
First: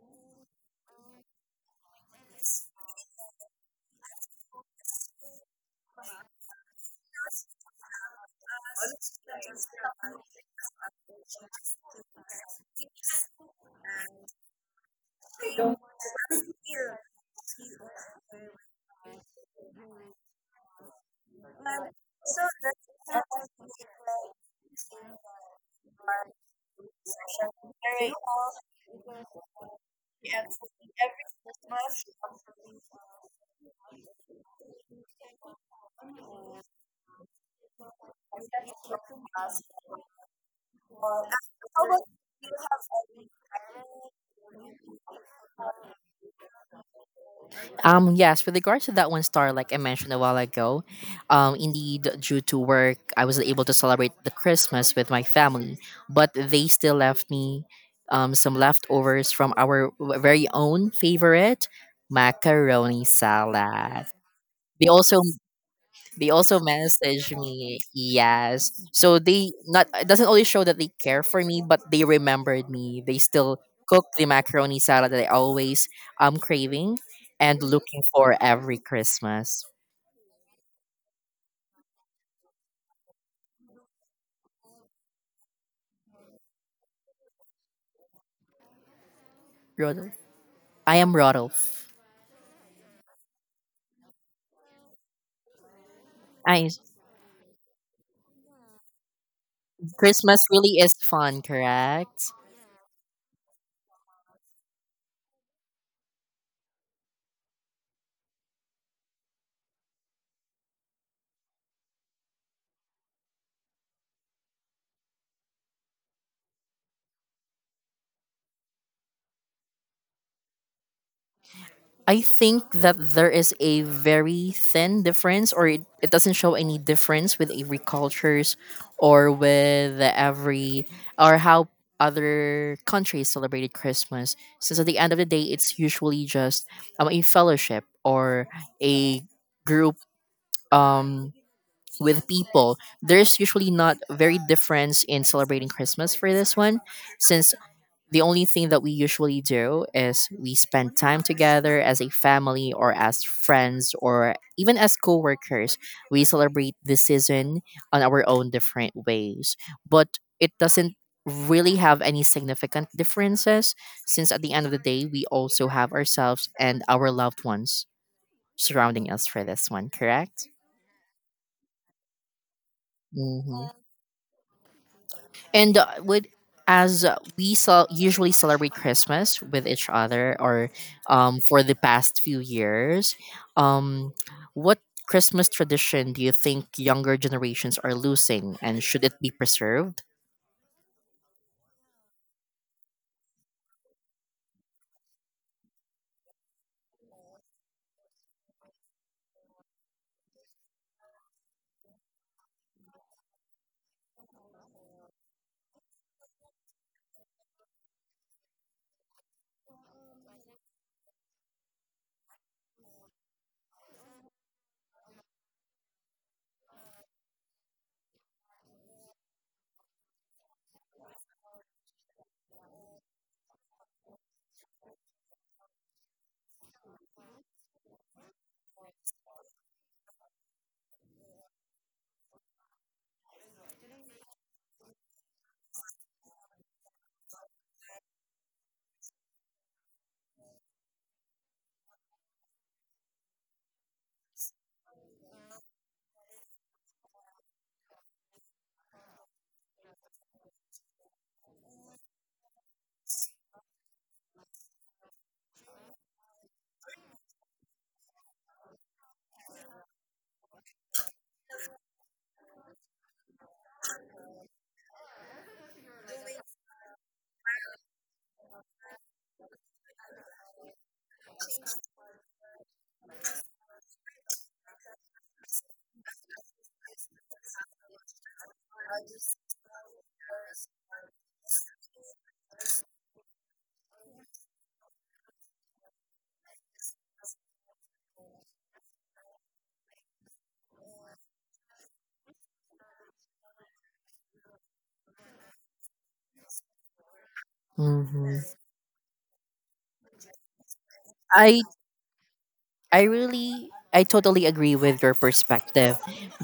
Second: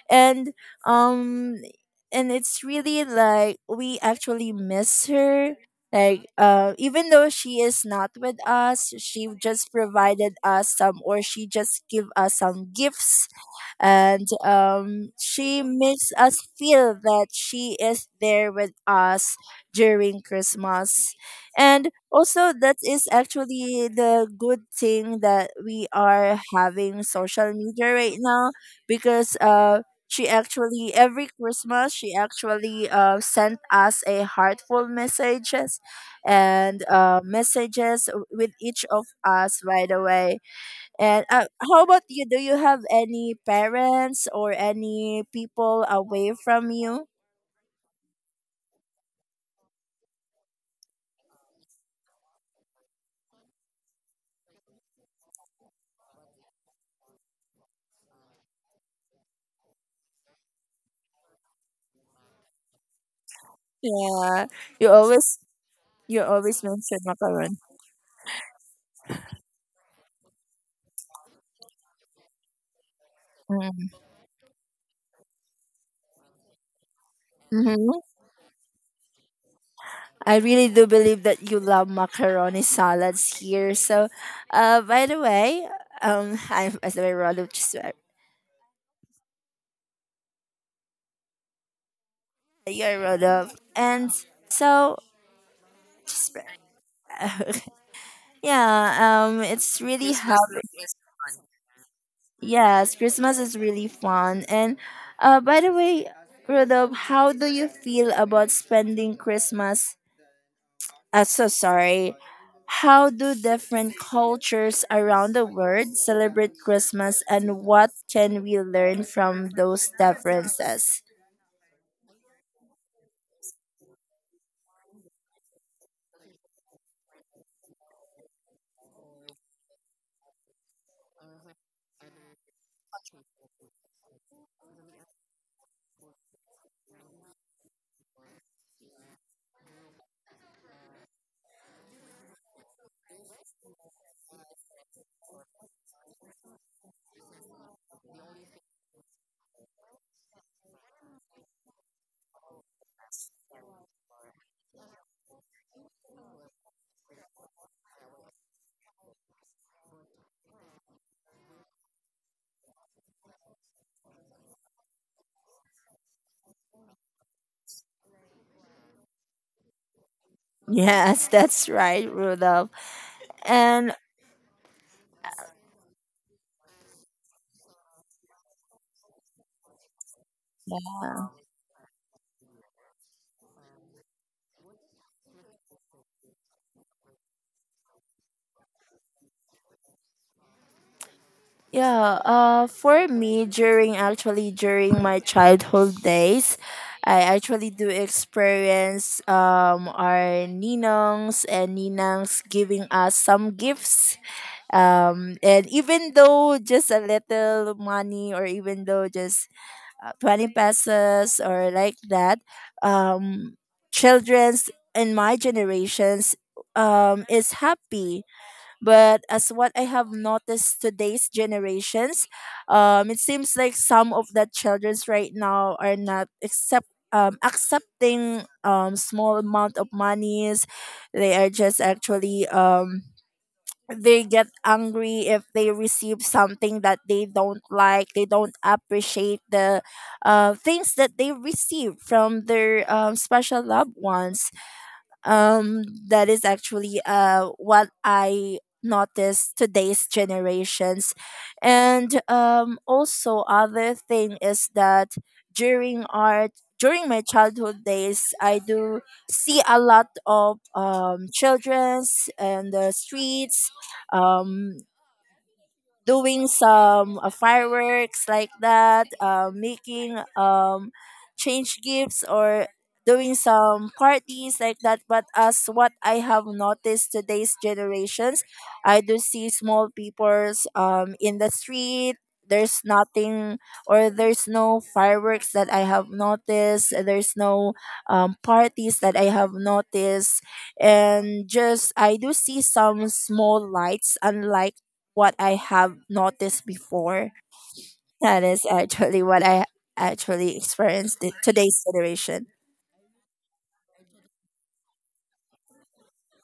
S2: And um and it's really like we actually miss her. Like, even though she is not with us, she just provided us some, or she just give us some gifts. And she makes us feel that she is there with us during Christmas. And also, that is actually the good thing that we are having social media right now, because she actually every Christmas she actually sent us a heartful messages, and messages with each of us, by the way. And how about you? Do you have any parents or any people away from you?
S1: yes, with regards to that one, star, like I mentioned a while ago, indeed due to work I was able to celebrate the Christmas with my family, but they still left me some leftovers from our very own favorite macaroni salad.
S2: Yeah,
S1: They
S2: you
S1: also,
S2: always you
S1: they also
S2: always mention
S1: message
S2: macaron.
S1: me. Yes. So they not, it doesn't only show that they care for me, but they remembered me. They still cook the macaroni salad that I always am craving and
S2: Mm-hmm.
S1: looking for every Christmas.
S2: I really do believe that you love macaroni salads here. So, by the way, I'm as a relative.
S1: Rodolph. I am Rodolph.
S2: That you wrote up. And so, just,
S1: I,
S2: yeah, it's really happy.
S1: Christmas really is fun, correct?
S2: Yes, Christmas is really fun. And by the way, Rodolphe, how do you feel about spending Christmas? So sorry. How do different cultures around the world celebrate Christmas, and what can we learn from those differences?
S1: I think that there is a very thin difference, or it doesn't show any difference with every cultures or with every, or how other countries celebrated Christmas. Since at the end of the day, it's usually just a fellowship or a group um, with people. There's usually not very difference in celebrating Christmas for this one, since the only thing that we usually do is we spend time together as a family or as friends or even as co-workers, we celebrate the season on our own different ways, but it doesn't really have any significant differences, since at the end of the day we also have ourselves and our loved ones surrounding us for this one, correct?
S2: Yes, that's right, Rudolph.
S1: Hmm.
S2: And
S1: And with, as we usually celebrate Christmas with each other, or for the past few years, um, what Christmas tradition do you think younger generations are losing, and should it be preserved?
S2: yeah, for me, during my childhood days, I actually do experience our ninongs and ninangs giving us some gifts. And even though just a little money, or even though just 20 pesos or like that, um, children's in my generations is happy, but as what I have noticed today's generations, it seems like some of the childrens right now are not accepting small amount of monies. They are just actually, they get angry if they receive something that they don't like. They don't appreciate the things that they receive from their special loved ones. That is actually what I notice today's generations. And also other thing is that, during art during my childhood days, I do see a lot of children's and the streets, um doing some fireworks like that, making, change gifts or doing some parties like that. But as what I have noticed today's generations, I do see small peoples, in the street. There's nothing, or there's no fireworks that I have noticed. There's no parties that I have noticed. And just I do see some small lights, unlike what I have noticed before.
S1: hmm
S2: That is actually what I actually experienced in
S1: I
S2: today's generation.
S1: I totally agree with your perspective.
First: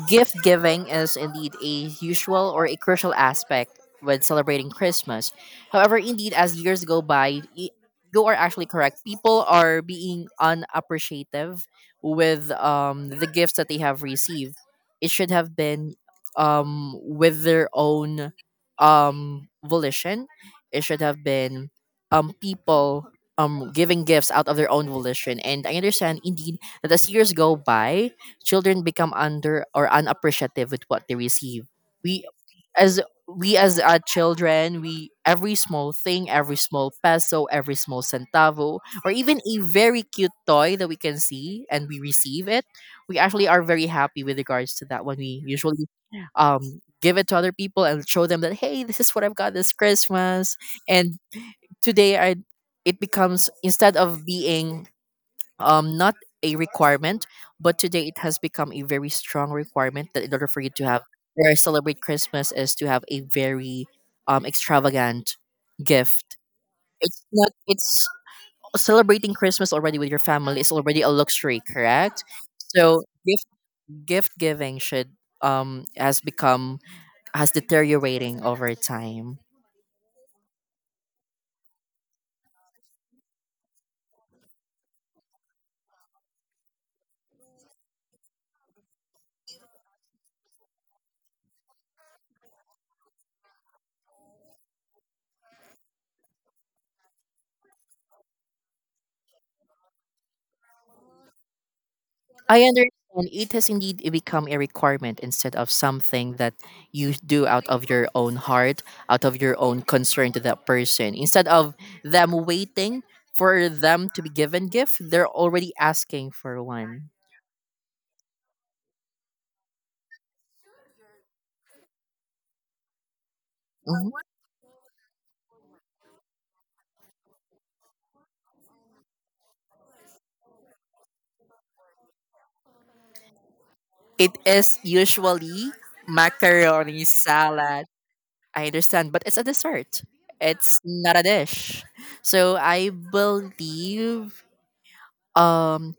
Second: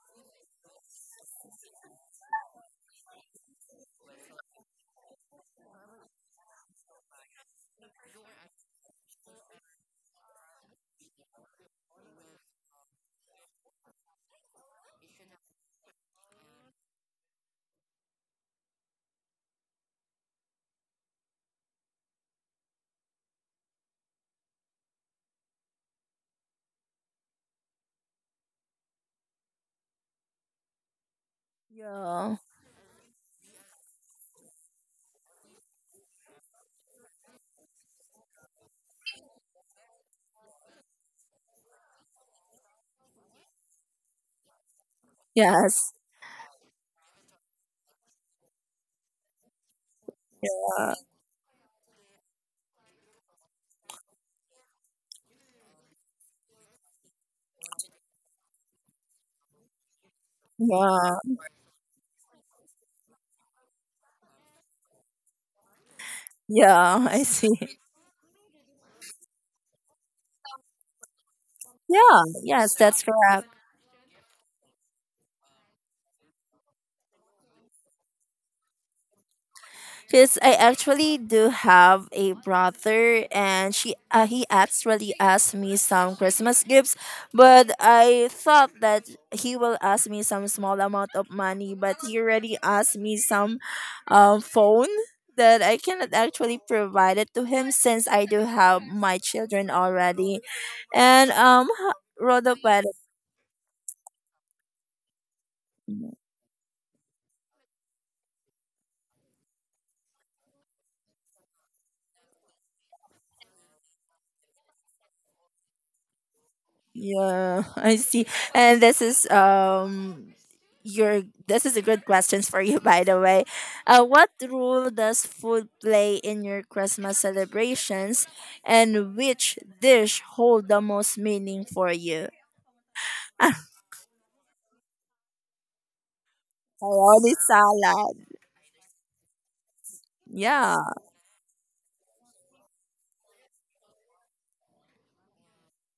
S1: Gift giving is indeed a usual or a crucial aspect when celebrating Christmas. However, indeed, as years go by, you are actually correct. People are being unappreciative with the gifts that they have received. It should have been with their own volition. It should have been people giving gifts out of their own volition. And I understand indeed that as years go by, children become under or unappreciative with what they receive. we
S2: Yeah.
S1: as we as uh, children, we every small thing, every small peso, every small centavo, or even a very cute toy that we can see and we receive it, we actually are very happy with regards to that when we usually
S2: Yes.
S1: um give it to other people and show them that, hey, this is what I've got this Christmas.
S2: Uh,
S1: And today I, it becomes, instead of being not a requirement, but today it has become a very strong requirement that in order for you to have
S2: yeah.
S1: or celebrate Christmas is to have a very extravagant gift.
S2: Yeah. I
S1: It's not,
S2: see.
S1: it's celebrating Christmas already with your family is already a luxury,
S2: Yeah.
S1: correct?
S2: Yes, that's
S1: So gift
S2: correct.
S1: giving should has become has deteriorating over time.
S2: Because I actually do have a brother, and she he actually asked me some Christmas gifts, but I thought that he will ask me some small amount of money, but he already asked me some phone that I cannot actually provide it to him, since I do have my children already. And
S1: I
S2: Rodopet.
S1: understand it has indeed become a requirement instead of something that you do out of your own heart, out of your own concern to that person. Instead of them waiting for them to be given gift, they're already asking for one.
S2: Yeah, I see. And this is a good questions for you, by the way.
S1: Mhm.
S2: What role does food play in your Christmas celebrations, and which dish hold the most meaning for you?
S1: It is usually macaroni
S2: Bologna
S1: salad.
S2: salad.
S1: I understand, but it's a dessert.
S2: Yeah.
S1: It's not a dish. So I believe um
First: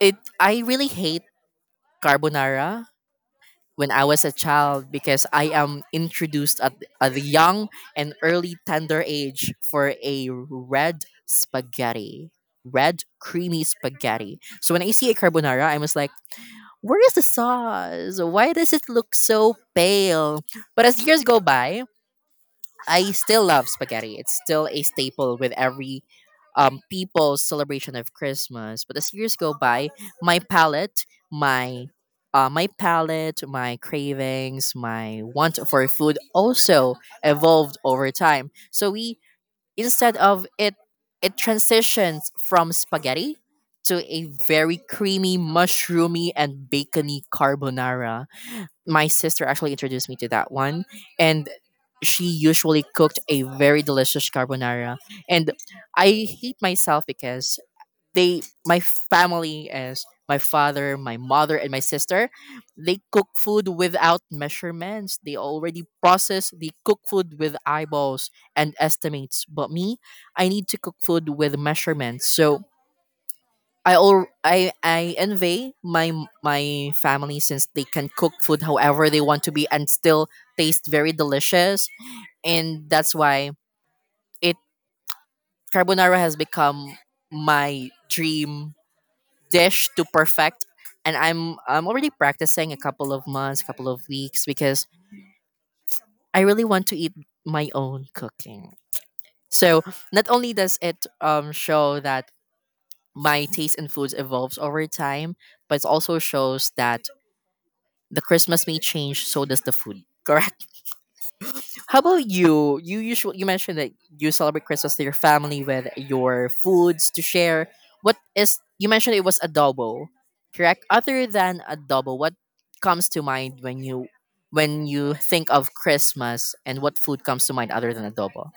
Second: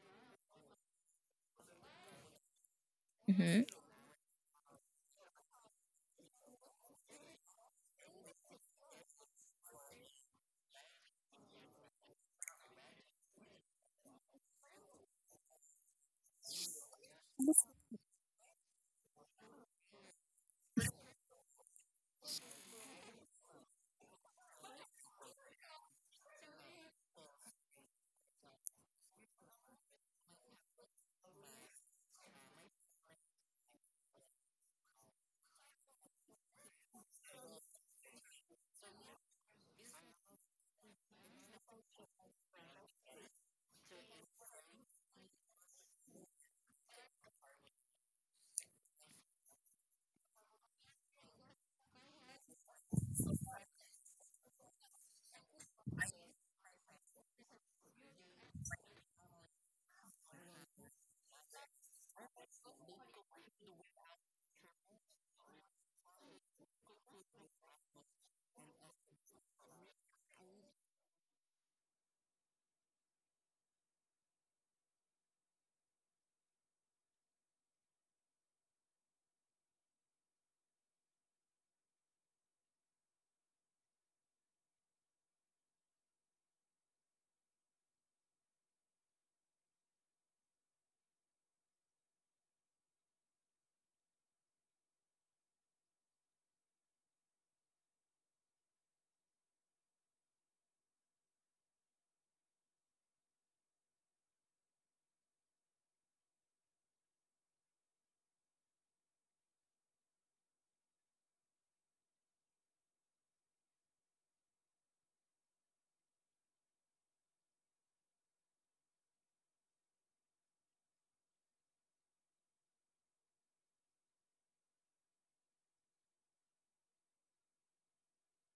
S1: it I really hate carbonara
S2: Mm-hmm.
S1: when I was a child because I am introduced at the young and early tender age for a red spaghetti. Red creamy spaghetti. So when I see a carbonara, I was like, where is the sauce? Why does it look so pale? But as years go by, I still love spaghetti. It's still a staple with every people's celebration of Christmas. But as years go by, my palate, my my palate, my cravings, my want for food also evolved over time. So we instead of it transitions from spaghetti to a very creamy, mushroomy, and bacony carbonara. My sister actually introduced me to that one, and she usually cooked a very delicious carbonara. And I hate myself because they my family, as my father, my mother, and my sister, they cook food without measurements, they already process, they cook food with eyeballs and estimates, but me, I need to cook food with measurements. So I all I envy my family since they can cook food however they want to be and still taste very delicious. And that's why it carbonara has become my dream dish to perfect, and I'm already practicing a couple of months, couple of weeks, because I really want to eat my own cooking. So not only does it show that my taste in foods evolves over time, but it also shows that the Christmas may change, so does the food. Correct. How about you? You usually you mentioned that you celebrate Christmas with your family with your foods to share. What is you mentioned it was adobo, correct? Other than adobo, what comes to mind when you think of Christmas, and what food comes to mind other than adobo?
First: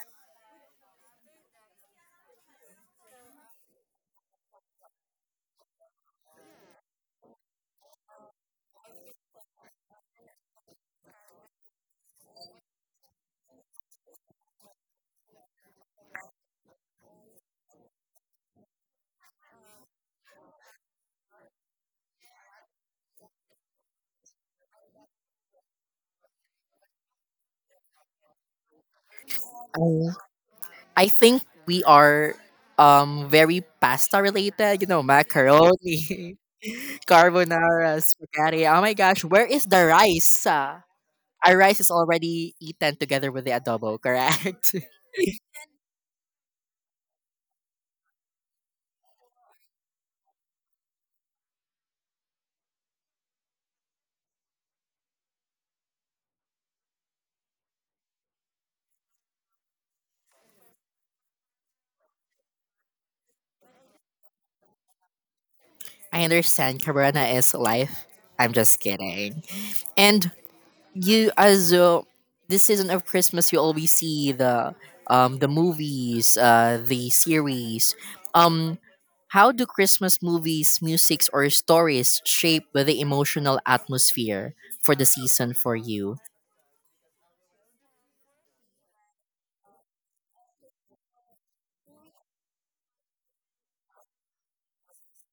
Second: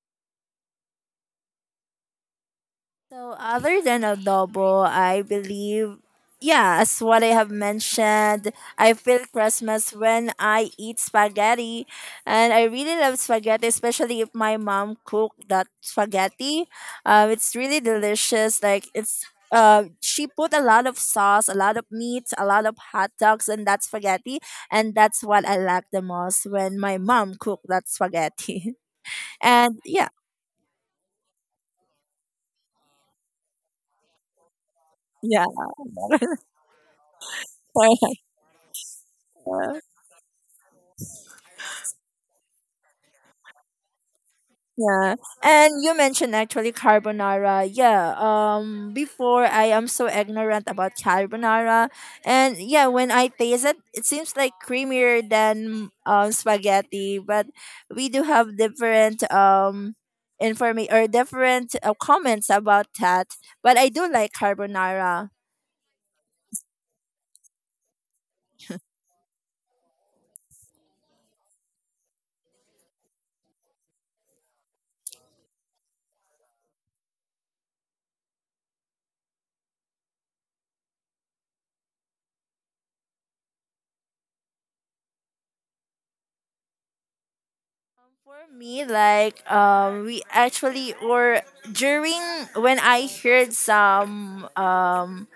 S2: So other than adobo, I believe, yeah, as what I have mentioned, I feel Christmas when I eat spaghetti. And I really love spaghetti, especially if my mom cooked that spaghetti. It's really delicious. Like, it's she put a lot of sauce, a lot of meat, a lot of hot dogs and that spaghetti, and that's what I like the most when my mom cooked that spaghetti. And yeah,
S1: I think we are very pasta related,
S2: yeah.
S1: macaroni, carbonara, spaghetti. Oh my gosh, where is
S2: Sorry.
S1: the rice? Our rice is already eaten together with the adobo, correct?
S2: Yeah. And you mentioned actually carbonara. Yeah. Before I am so ignorant about carbonara. And yeah, when I taste it, it seems like creamier than spaghetti, but we do have different informa- or different comments about that. But I do like carbonara.
S1: I understand Cabrana is life. I'm just kidding. And you as this season of Christmas, you always see the movies, the series. Um, how do Christmas movies, musics, or stories shape the emotional atmosphere for the season for you?
S2: For me, like, we actually or during when I heard some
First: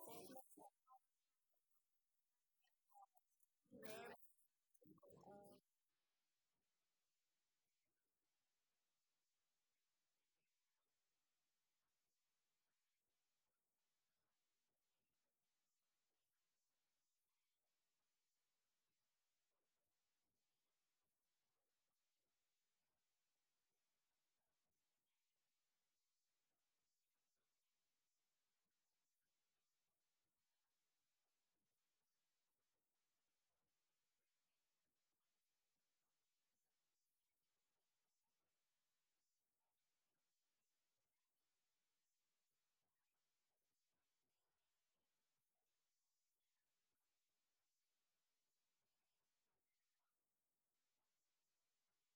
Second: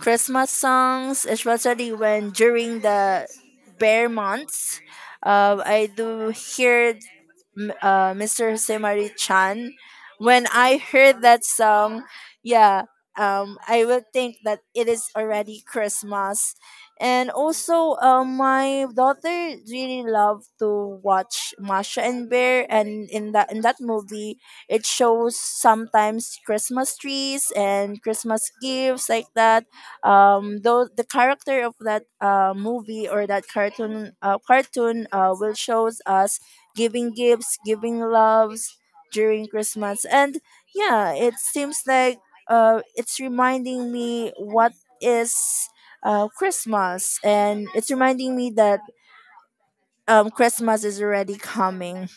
S2: Christmas songs, especially when during the bear months. I do hear Mr. Semari Chan. When I heard that song, yeah, I would think that it is already Christmas. And also, my daughter really loved to watch Masha and Bear, and in that movie, it shows sometimes Christmas trees and Christmas gifts like that. Though the character of that movie, or that cartoon will shows us giving gifts, giving loves during Christmas. And yeah, it seems like, it's reminding me what is, Christmas, and it's reminding me that Christmas is already coming.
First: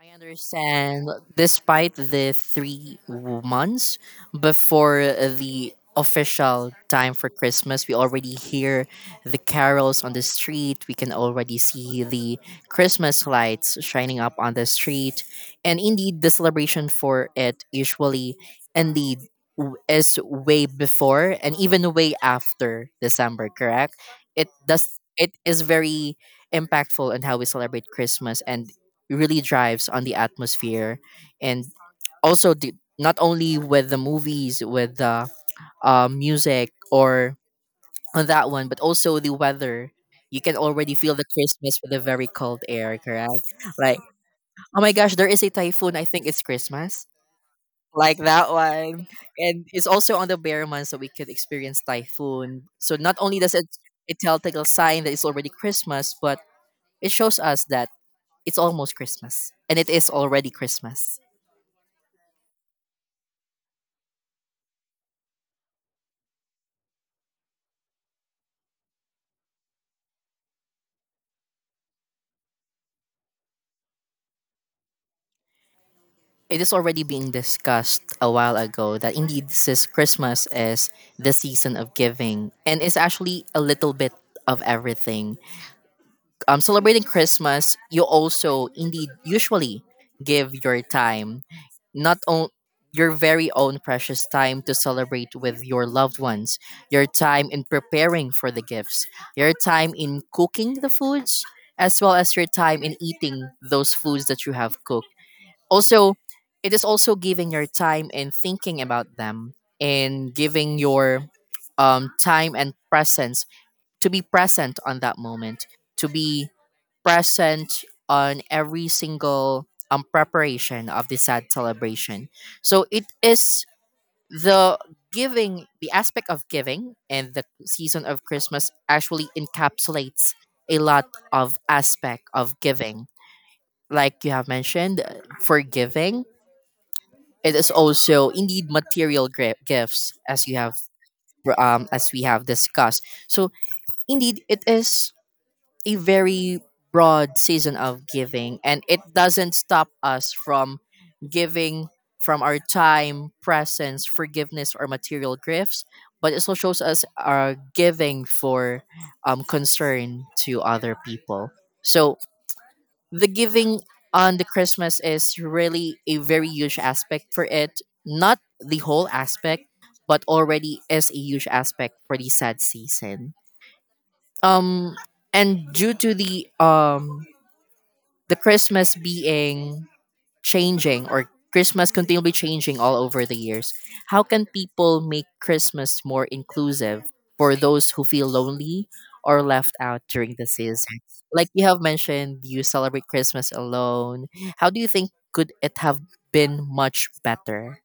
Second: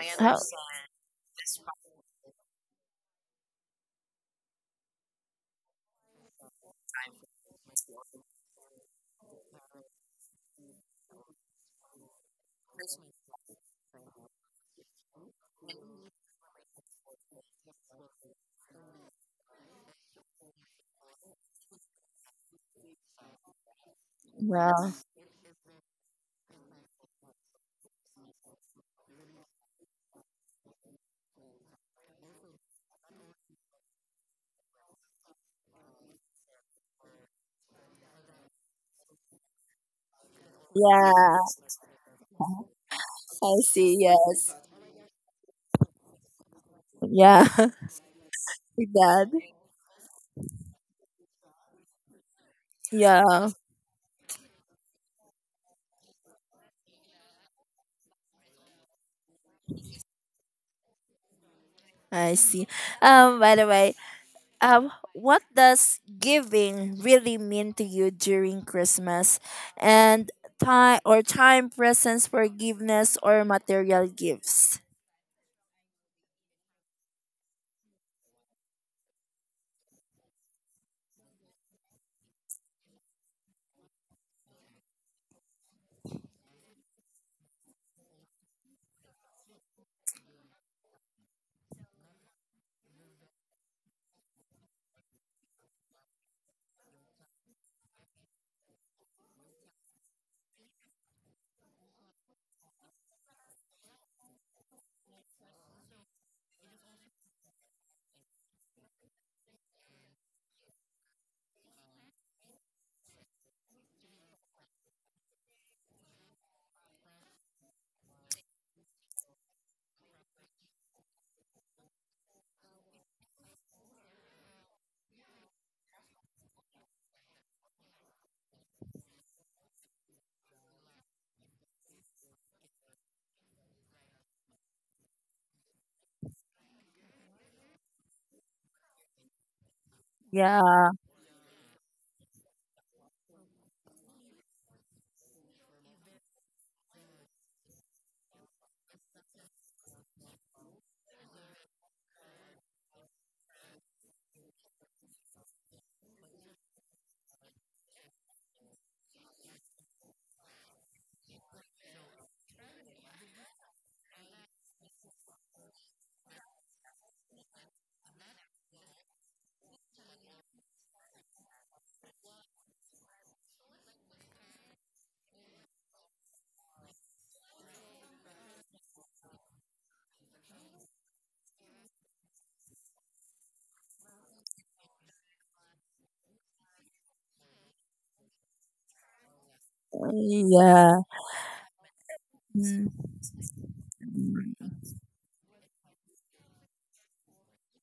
S1: I
S2: How,
S1: understand. Despite the three months before the official time for Christmas, we already hear the carols on the street. We can already see the Christmas lights shining up on the street. And indeed, the celebration for it usually indeed is way before and even way after December, correct? It
S2: yeah,
S1: does it is very impactful on how we celebrate Christmas and really drives on the atmosphere, and also the, not only with the movies, with the music, or on that one, but also the weather. You can already feel the
S2: yeah,
S1: Christmas with the very cold air, correct?
S2: I
S1: Like,
S2: see. Yes,
S1: oh my gosh, there is a typhoon, I think it's Christmas.
S2: yeah,
S1: Like that
S2: like
S1: one.
S2: that.
S1: And it's also on the bear month, so we could experience typhoon. So not only
S2: Yeah,
S1: does it a telltale sign that it's already Christmas, but it shows us that it's almost Christmas and it is already Christmas.
S2: I see. By the way, what does giving really mean to you during Christmas? And time, or time, presence, forgiveness, or material gifts.
S1: It is already being discussed a while ago that indeed this is Christmas is the season of giving, and it's actually a little bit of everything. Celebrating Christmas, you also indeed usually give your time, not only your very own precious time to celebrate with your loved ones, your time in preparing for the gifts, your time in cooking the foods, as well as your time in eating those foods that you have cooked. Also, it is also giving your time and thinking about them, and giving your time and presence to be present on that moment, to be present on every single preparation of the sad celebration. So it is the giving, the aspect of giving and the season of Christmas actually encapsulates a lot of aspect of giving. Like you have mentioned, forgiving, it is also indeed material gifts,
S2: Yeah.
S1: as we have discussed. So indeed, it is a very broad season of giving, and it doesn't stop us from giving from our time, presence, forgiveness, or material gifts. But it also shows us our giving for concern to other people. So the giving on the Christmas is really a very huge aspect for it. Not the whole aspect, but already is a huge aspect for the sad season. Um, and due to the Christmas being changing, or Christmas continually changing all over the years, how can people make Christmas more inclusive for those who feel lonely or left out during the season?
S2: Yeah.
S1: Like you have mentioned, you celebrate Christmas alone. How do you think could it have been much better?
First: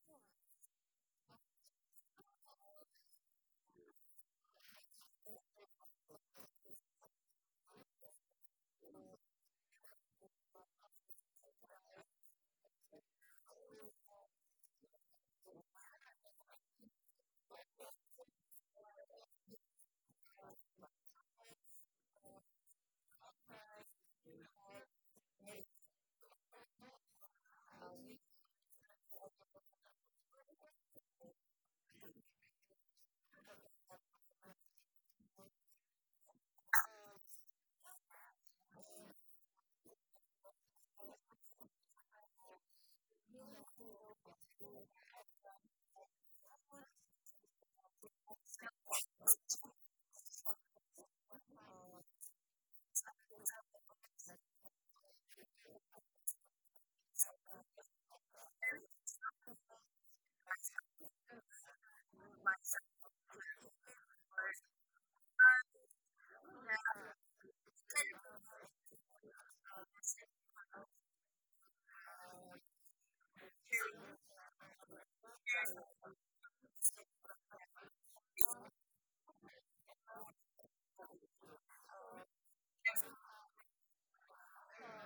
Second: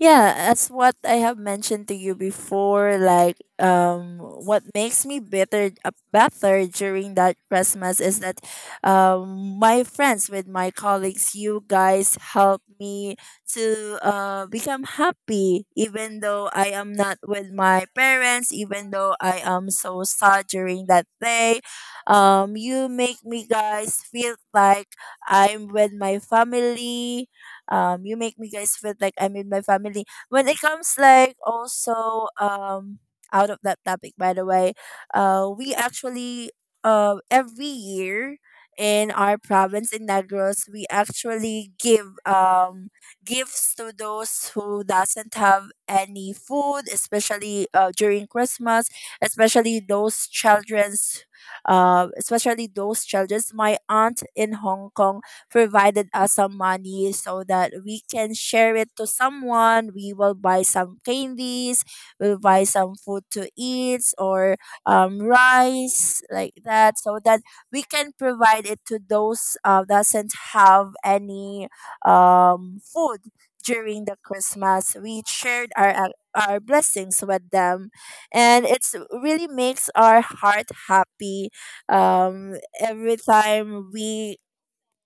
S2: Yeah, as what I have mentioned to you before, like, what makes me better during that Christmas is that, my friends with my colleagues, you guys help me to become happy, even though I am not with my parents, even though I am so sad during that day. You make me guys feel like I'm with my family. You make me guys feel like I'm in my family when it comes, like also, out of that topic, by the way. We actually every year in our province in Negros, we actually give gifts to those who doesn't have any food, especially during Christmas, especially those children's, especially those children's. My aunt in Hong Kong provided us some money so that we can share it to someone. We will buy some candies, we'll buy some food to eat, or rice like that, so that we can provide it to those doesn't have any food during the Christmas. We shared our blessings with them, and it's really makes our heart happy. Um, every time we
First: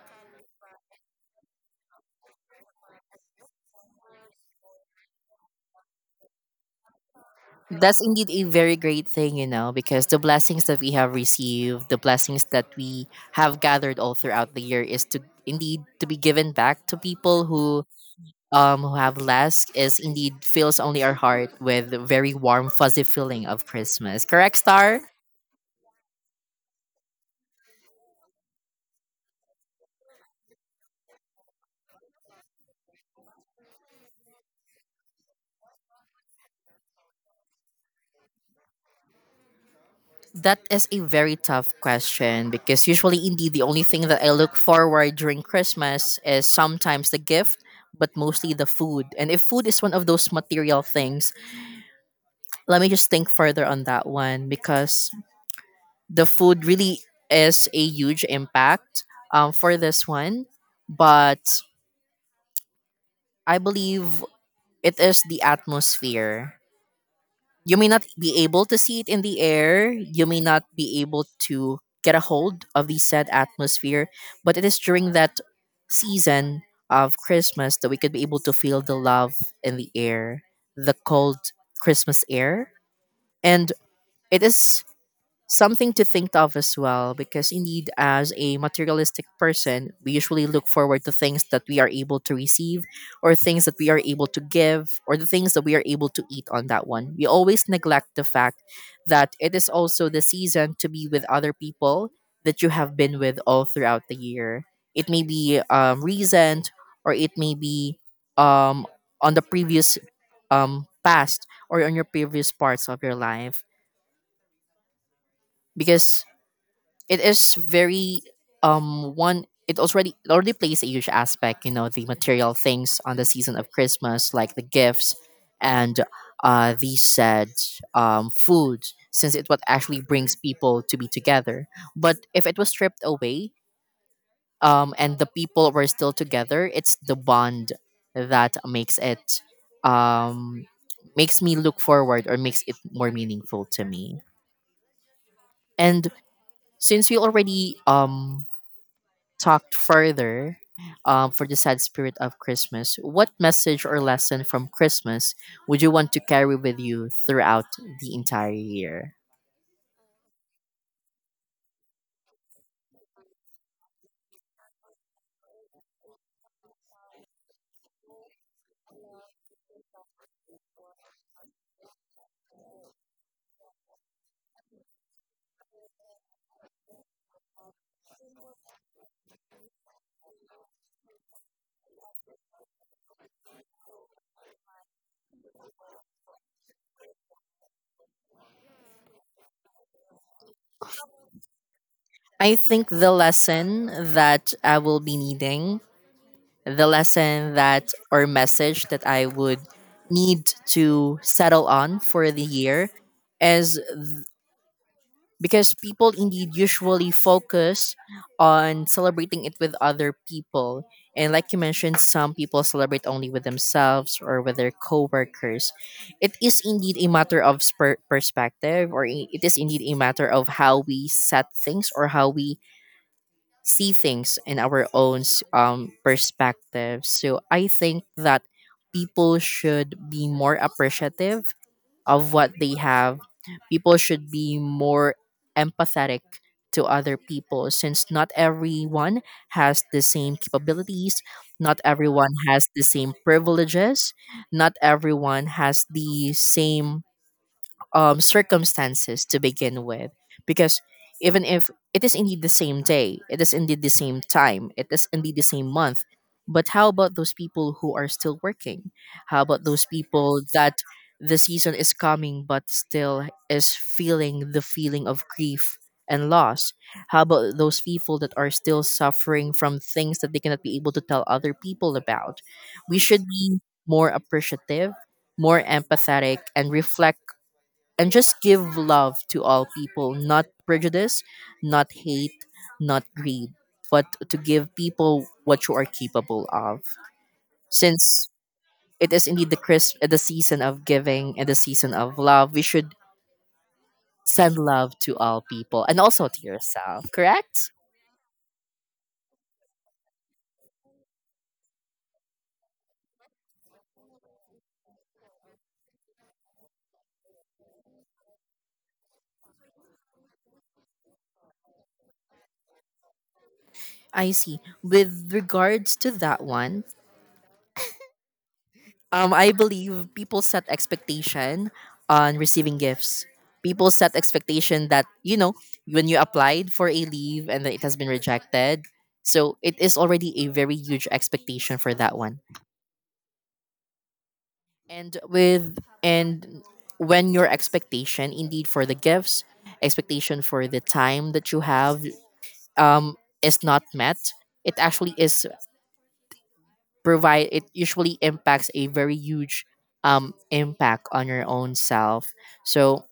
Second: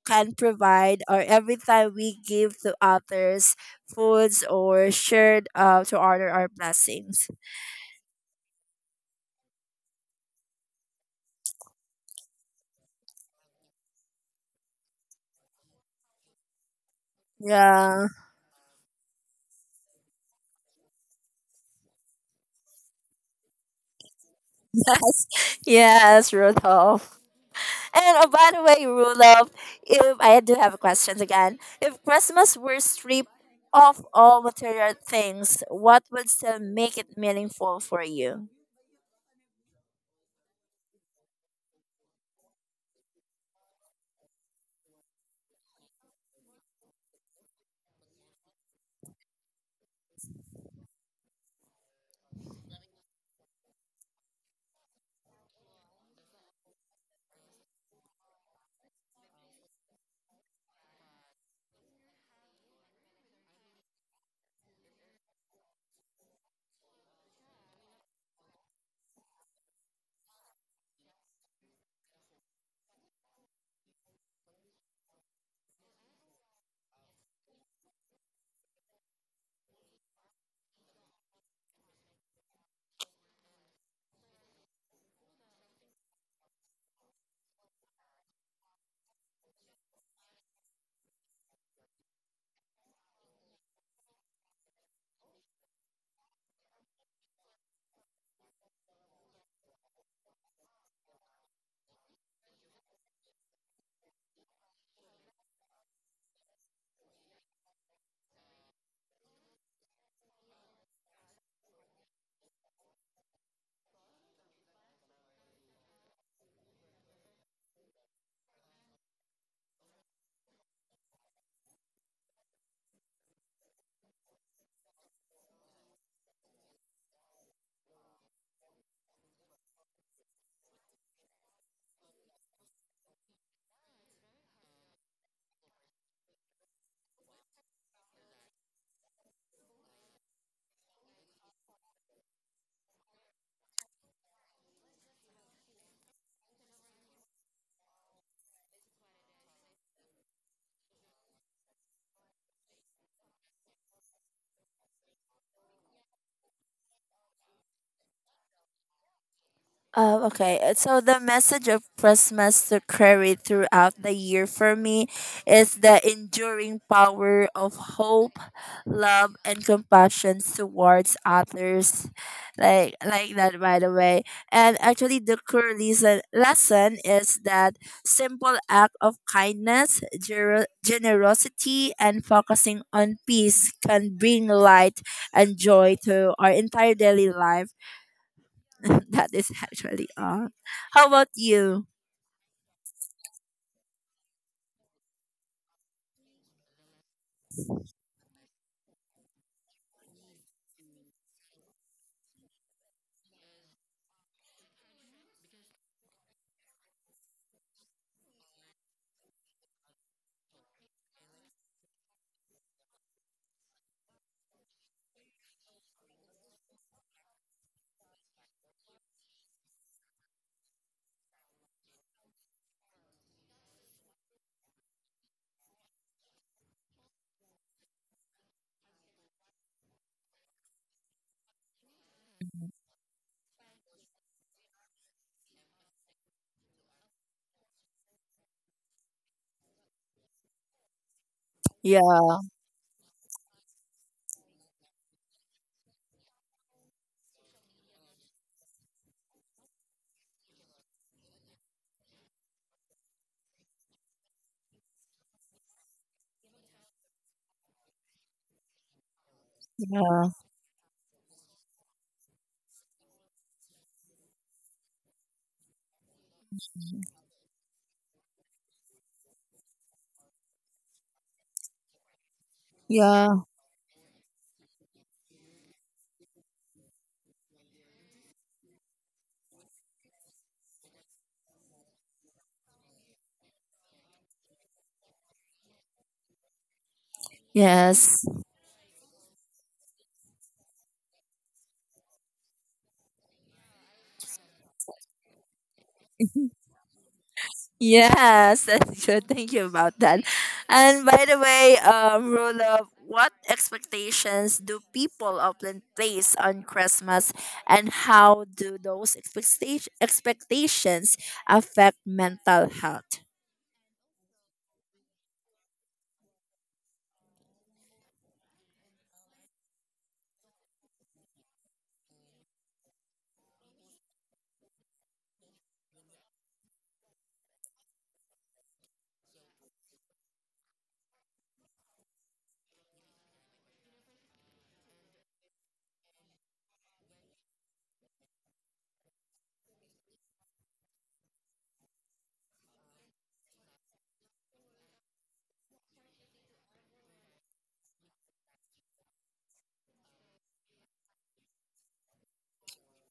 S2: can provide, or every time we give to others foods, or shared, to honor our blessings.
S1: That's indeed a very great thing, because the blessings that we have received, the blessings that we have gathered all throughout the year is to indeed to be given back to people who
S2: Yeah.
S1: um, who have less, is indeed fills only our heart with a very warm, fuzzy feeling of Christmas. Correct, Star?
S2: Yes. Yes, Rudolph. And, oh, by the way, Rudolph, if I do have a question again. If Christmas were stripped of all material things, what would still make it meaningful for you?
S1: That is a very tough question because usually, indeed, the only thing that I look forward during Christmas is sometimes the gift, but mostly the food. And if food is one of those material things, let me just think further on that one, because the food really is a huge impact for this one. But I believe it is the atmosphere. You may not be able to see it in the air. You may not be able to get a hold of the said atmosphere, but it is during that season of Christmas that we could be able to feel the love in the air, the cold Christmas air. And it is something to think of as well, because indeed, as a materialistic person, we usually look forward to things that we are able to receive, or things that we are able to give, or the things that we are able to eat on that one. We always neglect the fact that it is also the season to be with other people that you have been with all throughout the year. It may be recent, or it may be um, on the previous past, or on your previous parts of your life, because it is very one, it already plays a huge aspect, the material things on the season of Christmas, like the gifts, and the said food, since it what actually brings people to be together. But if it was stripped away, and the people were still together, it's the bond that makes it um makes me look forward, or makes it more meaningful to me. And since we already talked further for the sad spirit of Christmas, what message or lesson from Christmas would you want to carry with you throughout the entire year?
S2: Oh, okay. So the message of Christmas to carry throughout the year for me is the enduring power of hope, love, and compassion towards others, like that. By the way, and actually, the core lesson is that simple act of kindness, generosity, and focusing on peace can bring light and joy to our entire daily life. That is actually all. How about you?
S1: I think the lesson that I will be needing, the lesson that or message that I would need to settle on for the year is, because people indeed usually focus on celebrating it with other people. And like you mentioned, some people celebrate only with themselves or with their coworkers. It is indeed a matter of perspective, or it is indeed a matter of how we set things or how we see things in our own perspective. So I think that people should be more appreciative of what they have. People should be more empathetic to other people since not everyone has the same capabilities, not everyone
S2: Yeah,
S1: has the same privileges, not everyone has the same circumstances to begin with. Because even if it is indeed the same day, it is indeed the same time, it is indeed the same month, but how about those people who are still working? How about those people that the season is coming but still is feeling the feeling of grief and loss? How about those people that are still suffering from things that they cannot be able to tell other people about? We should
S2: yeah,
S1: be more appreciative, more empathetic, and reflect and just give love to all people, not prejudice, not hate, not greed, but to give people what you are capable of.
S2: yes,
S1: Since it is indeed the crisp, the season of giving and the season of love, we should send love to all people and also to yourself, correct?
S2: yes. That's good. Thank you about that. And by the way, Roloff, what expectations do people often place on Christmas, and how do those expectations affect mental health?
S1: I see. With regards to that one, I believe people set expectation on receiving gifts. People set expectation that you know when you applied for a leave and then it has been rejected, so it is already a very huge expectation for that one. And when your expectation indeed for the gifts, expectation for the time that you have is not met, it actually is provide it usually impacts a very huge impact on your own self. So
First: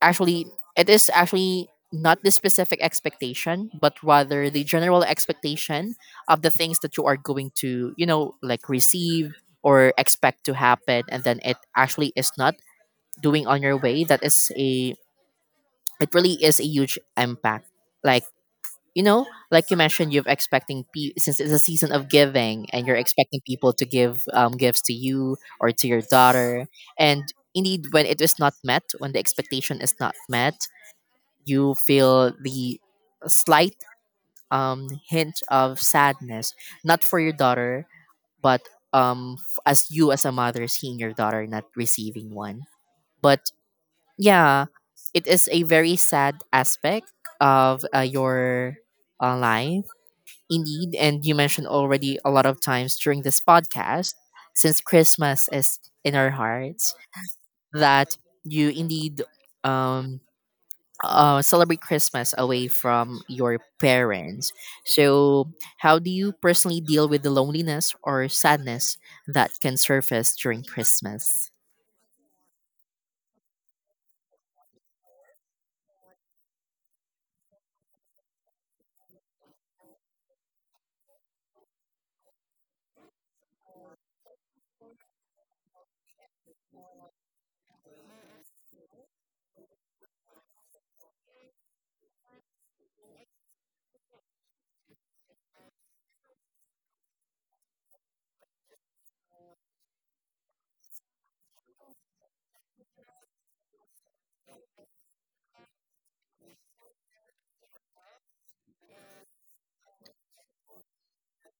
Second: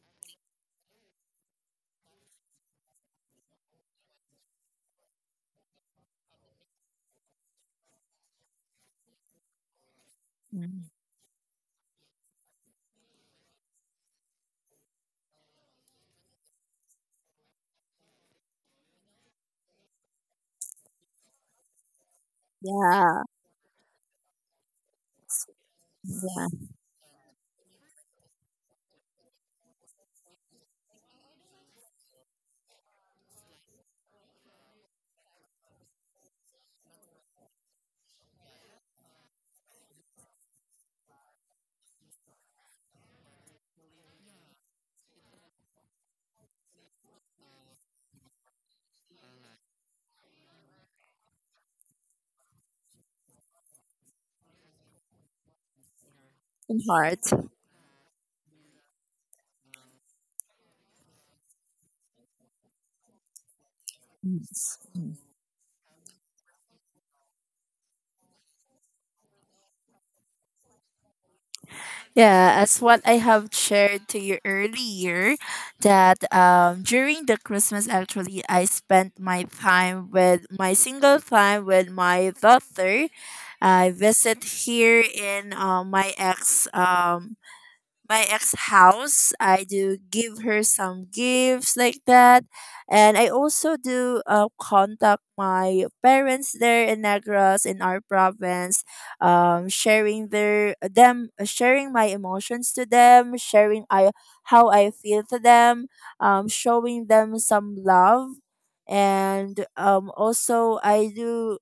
S1: actually it is actually not the specific expectation but rather the general expectation of the things that you are going to you know like receive or expect to
S2: Mm.
S1: happen and then it actually is not doing on your way that is a it really is a huge impact like you know like you mentioned you're expecting since it's a season of giving and you're
S2: Yeah,
S1: expecting people to give gifts to you or to your
S2: yeah,
S1: daughter and indeed when it is not met when the expectation is not met you feel the slight hint of sadness, not for your daughter, but as you as a mother seeing your daughter not receiving one. But yeah, it is a very sad aspect of your life, indeed. And you mentioned already a lot of times during this podcast, since Christmas is in our
S2: in
S1: hearts,
S2: heart.
S1: that you indeed um, celebrate Christmas away from your parents. So, how do you personally deal with the loneliness or sadness that can surface during Christmas?
S2: Yeah, as what I have shared to you earlier, that, during the Christmas, actually, I spent my time with my single time with my daughter. I visit here in my ex. My ex house. I do give her some gifts like that. And I also do contact my parents there in Negros in our province, sharing their them, sharing my emotions to them, sharing I how I feel to them, showing them some love. And also I do,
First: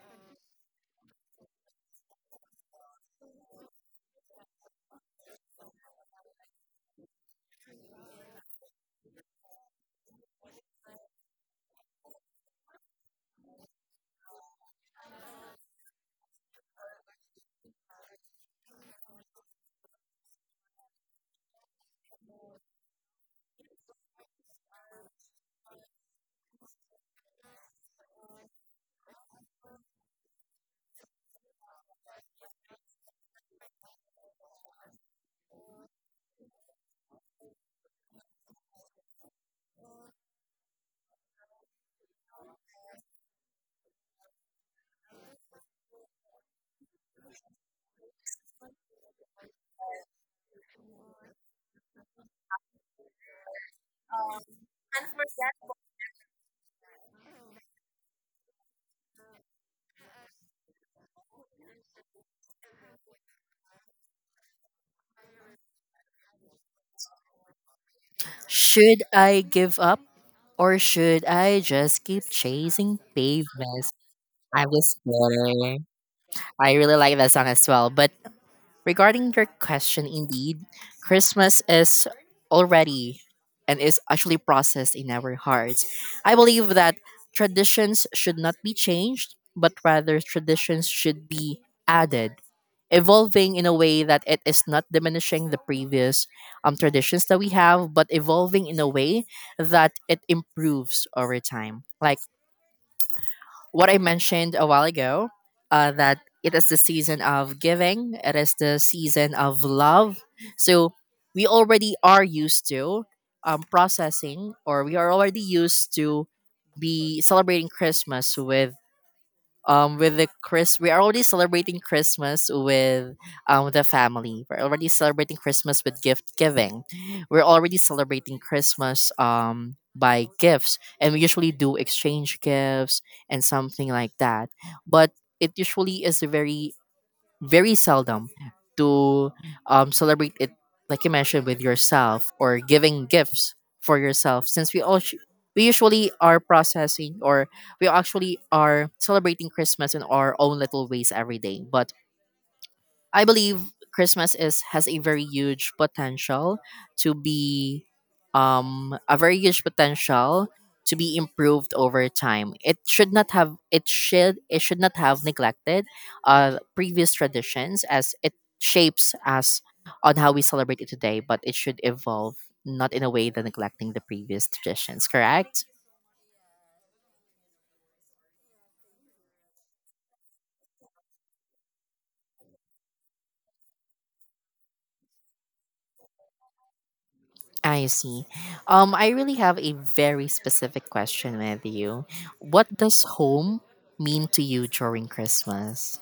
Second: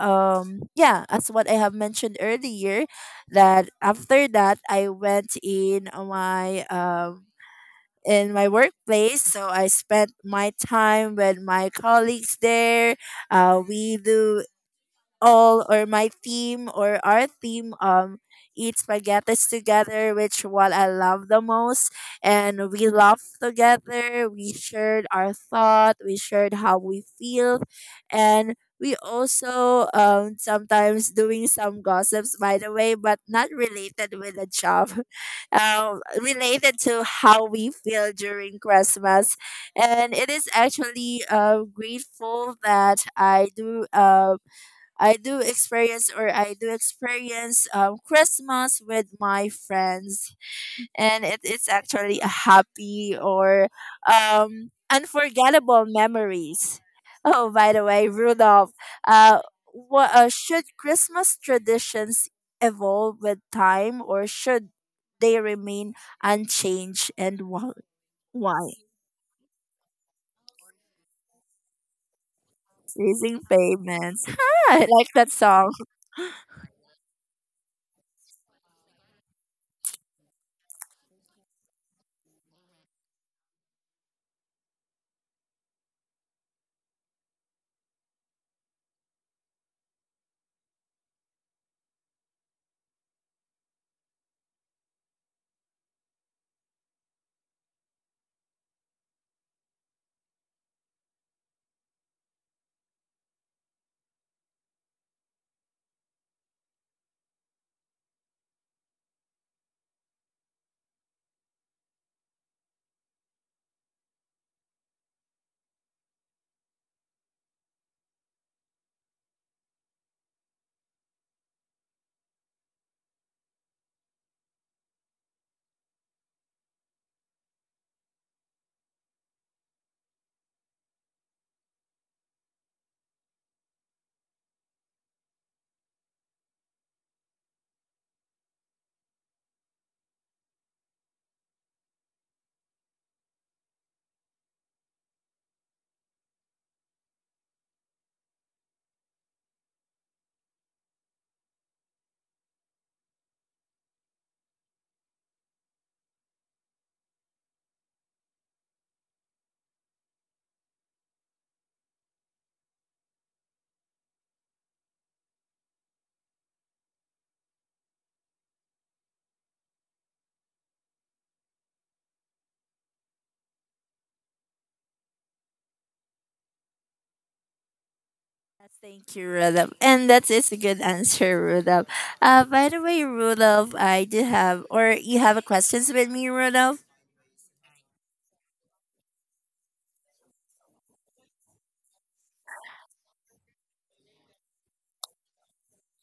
S2: yeah, as what I have mentioned earlier, that after that I went in my workplace, so I spent my time with my colleagues there. We do all or my team or our team, eat spaghetti together, which what I love the most, and we laughed together, we shared our thought, we shared how we feel. And we also sometimes doing some gossips, by the way, but not related with the job, related to how we feel during Christmas. And it is actually grateful that I do experience, Christmas with my friends, and it is actually a happy or unforgettable memories. Oh, by the way, Rudolph, uh, what should Christmas traditions evolve with time, or should they remain unchanged? And why?
S1: Should I give up or should I just keep chasing
S2: Raising
S1: pavements?
S2: payments.
S1: I
S2: I
S1: was
S2: like that song.
S1: kidding. I really like that song as well. But regarding your question, indeed, Christmas is already and is actually processed in our hearts. I believe that traditions should not be changed, but rather traditions should be added, evolving in a way that it is not diminishing the previous traditions that we have, but evolving in a way that it improves over time. Like what I mentioned a while ago, that it is the season of giving, it is the season of love. So we already are used to processing, or we are already used to be celebrating Christmas with the Chris we're already celebrating Christmas with the family. We're already celebrating Christmas with gift giving. We're already celebrating Christmas by gifts and we usually do exchange gifts and something like that. But it usually is a very very seldom to celebrate it, like you mentioned, with yourself or giving gifts for yourself. Since we all sh- We usually are processing or we actually are celebrating Christmas in our own little ways every day, but I believe Christmas is has a very huge potential to be a very huge potential to be improved over time. It should not have neglected previous traditions as it shapes us on how we celebrate it today, but it should evolve not in a way that neglecting the previous traditions, correct?
S2: Yes. Thank you, Rudolph. And that is a good answer, Rudolph. By the way, Rudolph, I do have, or you have a questions with me, Rudolph?
S1: I see. I really have a very specific question with you. What does home mean to you during Christmas?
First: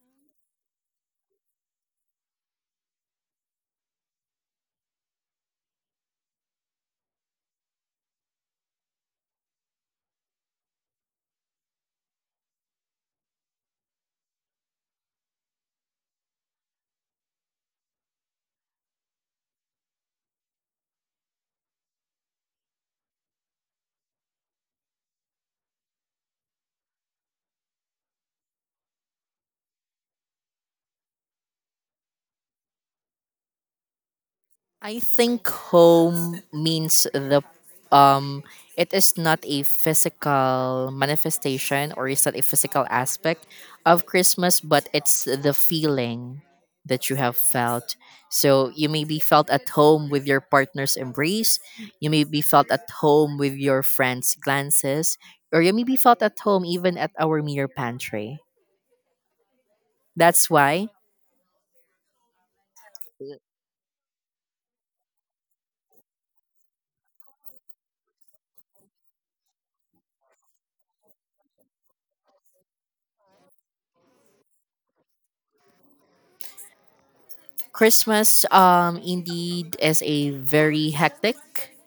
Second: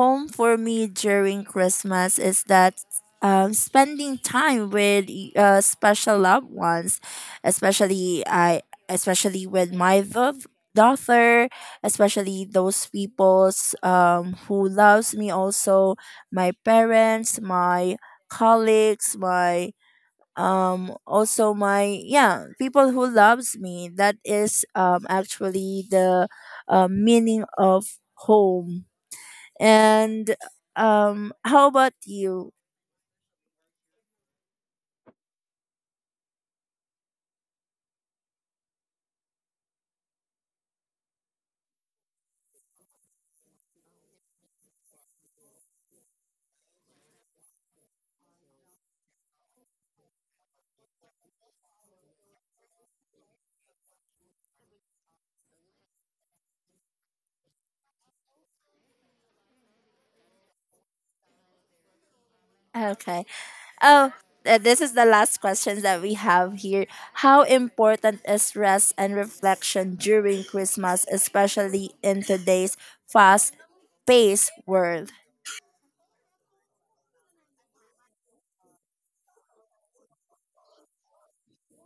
S2: Home for me during Christmas is that, spending time with special loved ones, especially especially with my daughter, especially those peoples, who loves me also, my parents, my colleagues, my also my yeah people who loves me. That is actually the meaning of home. And how about you?
S1: I think home means the um it is not a physical manifestation or is not a physical aspect of Christmas, but it's the feeling that you have felt. So you may be felt at home with your partner's embrace, you may be felt at home with your friend's glances, or you may be felt at home even at our mere pantry. That's why
S2: Okay. Oh, this is the last question that we have here. How important is rest and reflection during Christmas, especially in today's fast paced world?
S1: Christmas, indeed, is a very hectic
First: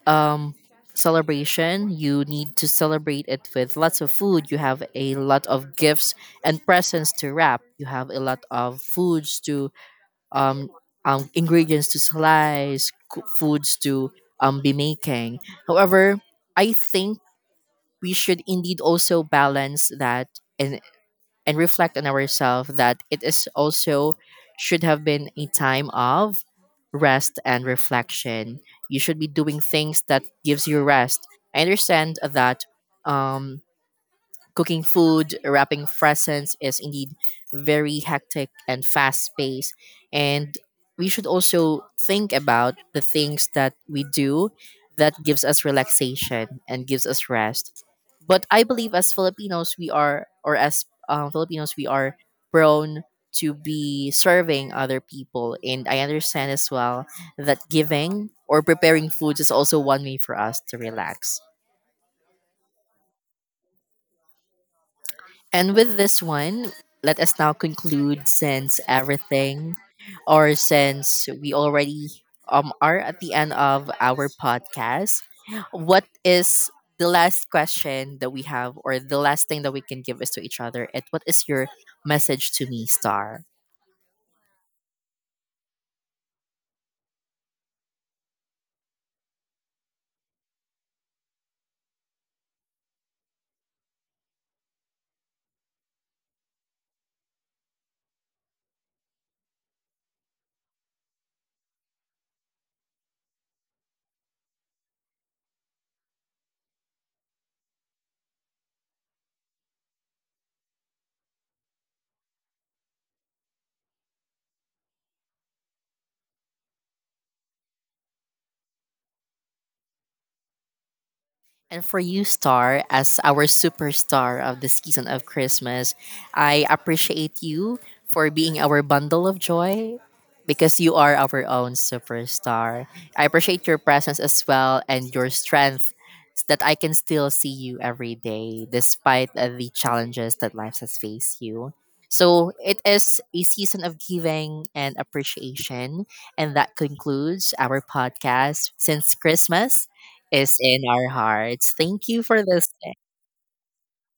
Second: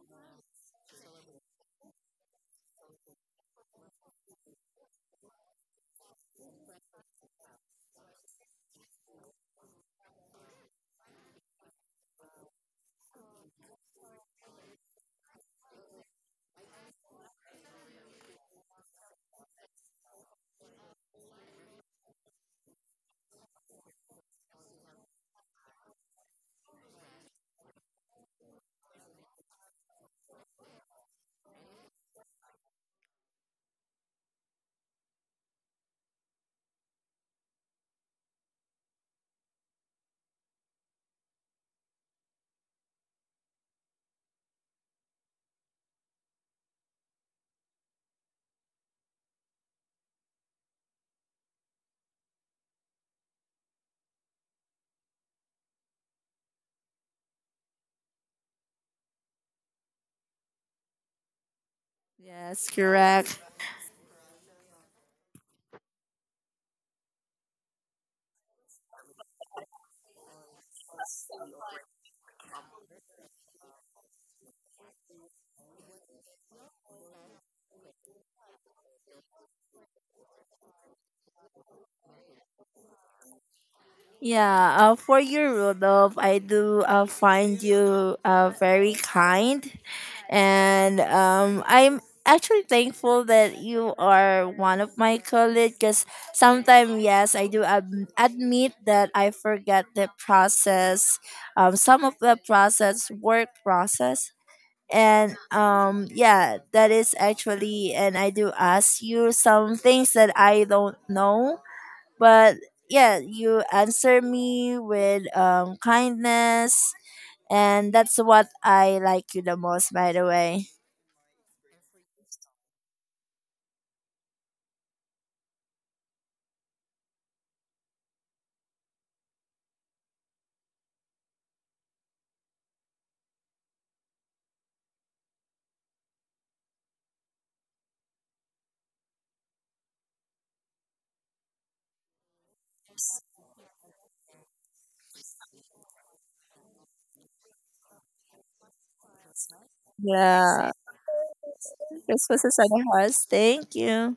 S1: um, celebration. You need to celebrate it with lots of food. You have a lot of gifts and presents to wrap. You have a lot of foods to um, ingredients to slice, foods to be making. However, I think we should indeed also balance that in and reflect on ourselves that it is also should have been a time of rest and reflection, you should be doing things that gives you rest. I understand that um cooking food, wrapping presents is indeed very hectic and fast paced. And we should also think about the things that we do that gives us relaxation and gives us rest. But I believe as Filipinos, we are, or as Filipinos, we are prone to be serving other people. And I understand as well that giving or preparing foods is also one way for us to relax.
S2: Yes, correct.
S1: And with this one, let us now conclude since everything, or since we already are at the end of our podcast, what is the last question that we have, or the last thing that we can give is to each other? And what is your message to me, Star?
S2: Yeah, for you, Rudolph, I do find you very kind. And I'm actually thankful that you are one of my colleagues, because sometimes, yes, I do admit that I forget the process, some of the process, work process. And yeah, that is actually. And I do ask you some things that I don't know, but yeah, you answer me with kindness, and that's what I like you the most, by the way.
S1: And for you, Star, as our superstar of the season of Christmas, I appreciate you for being our bundle of joy because you are our own superstar. I appreciate your presence as well and your strength that I can still see you every day despite the challenges that life has faced you. So it is a season of giving and appreciation. And that concludes our podcast since Christmas is
S2: Yeah,
S1: in our hearts. Thank you
S2: this
S1: for
S2: was a side
S1: this
S2: of us. Thank you.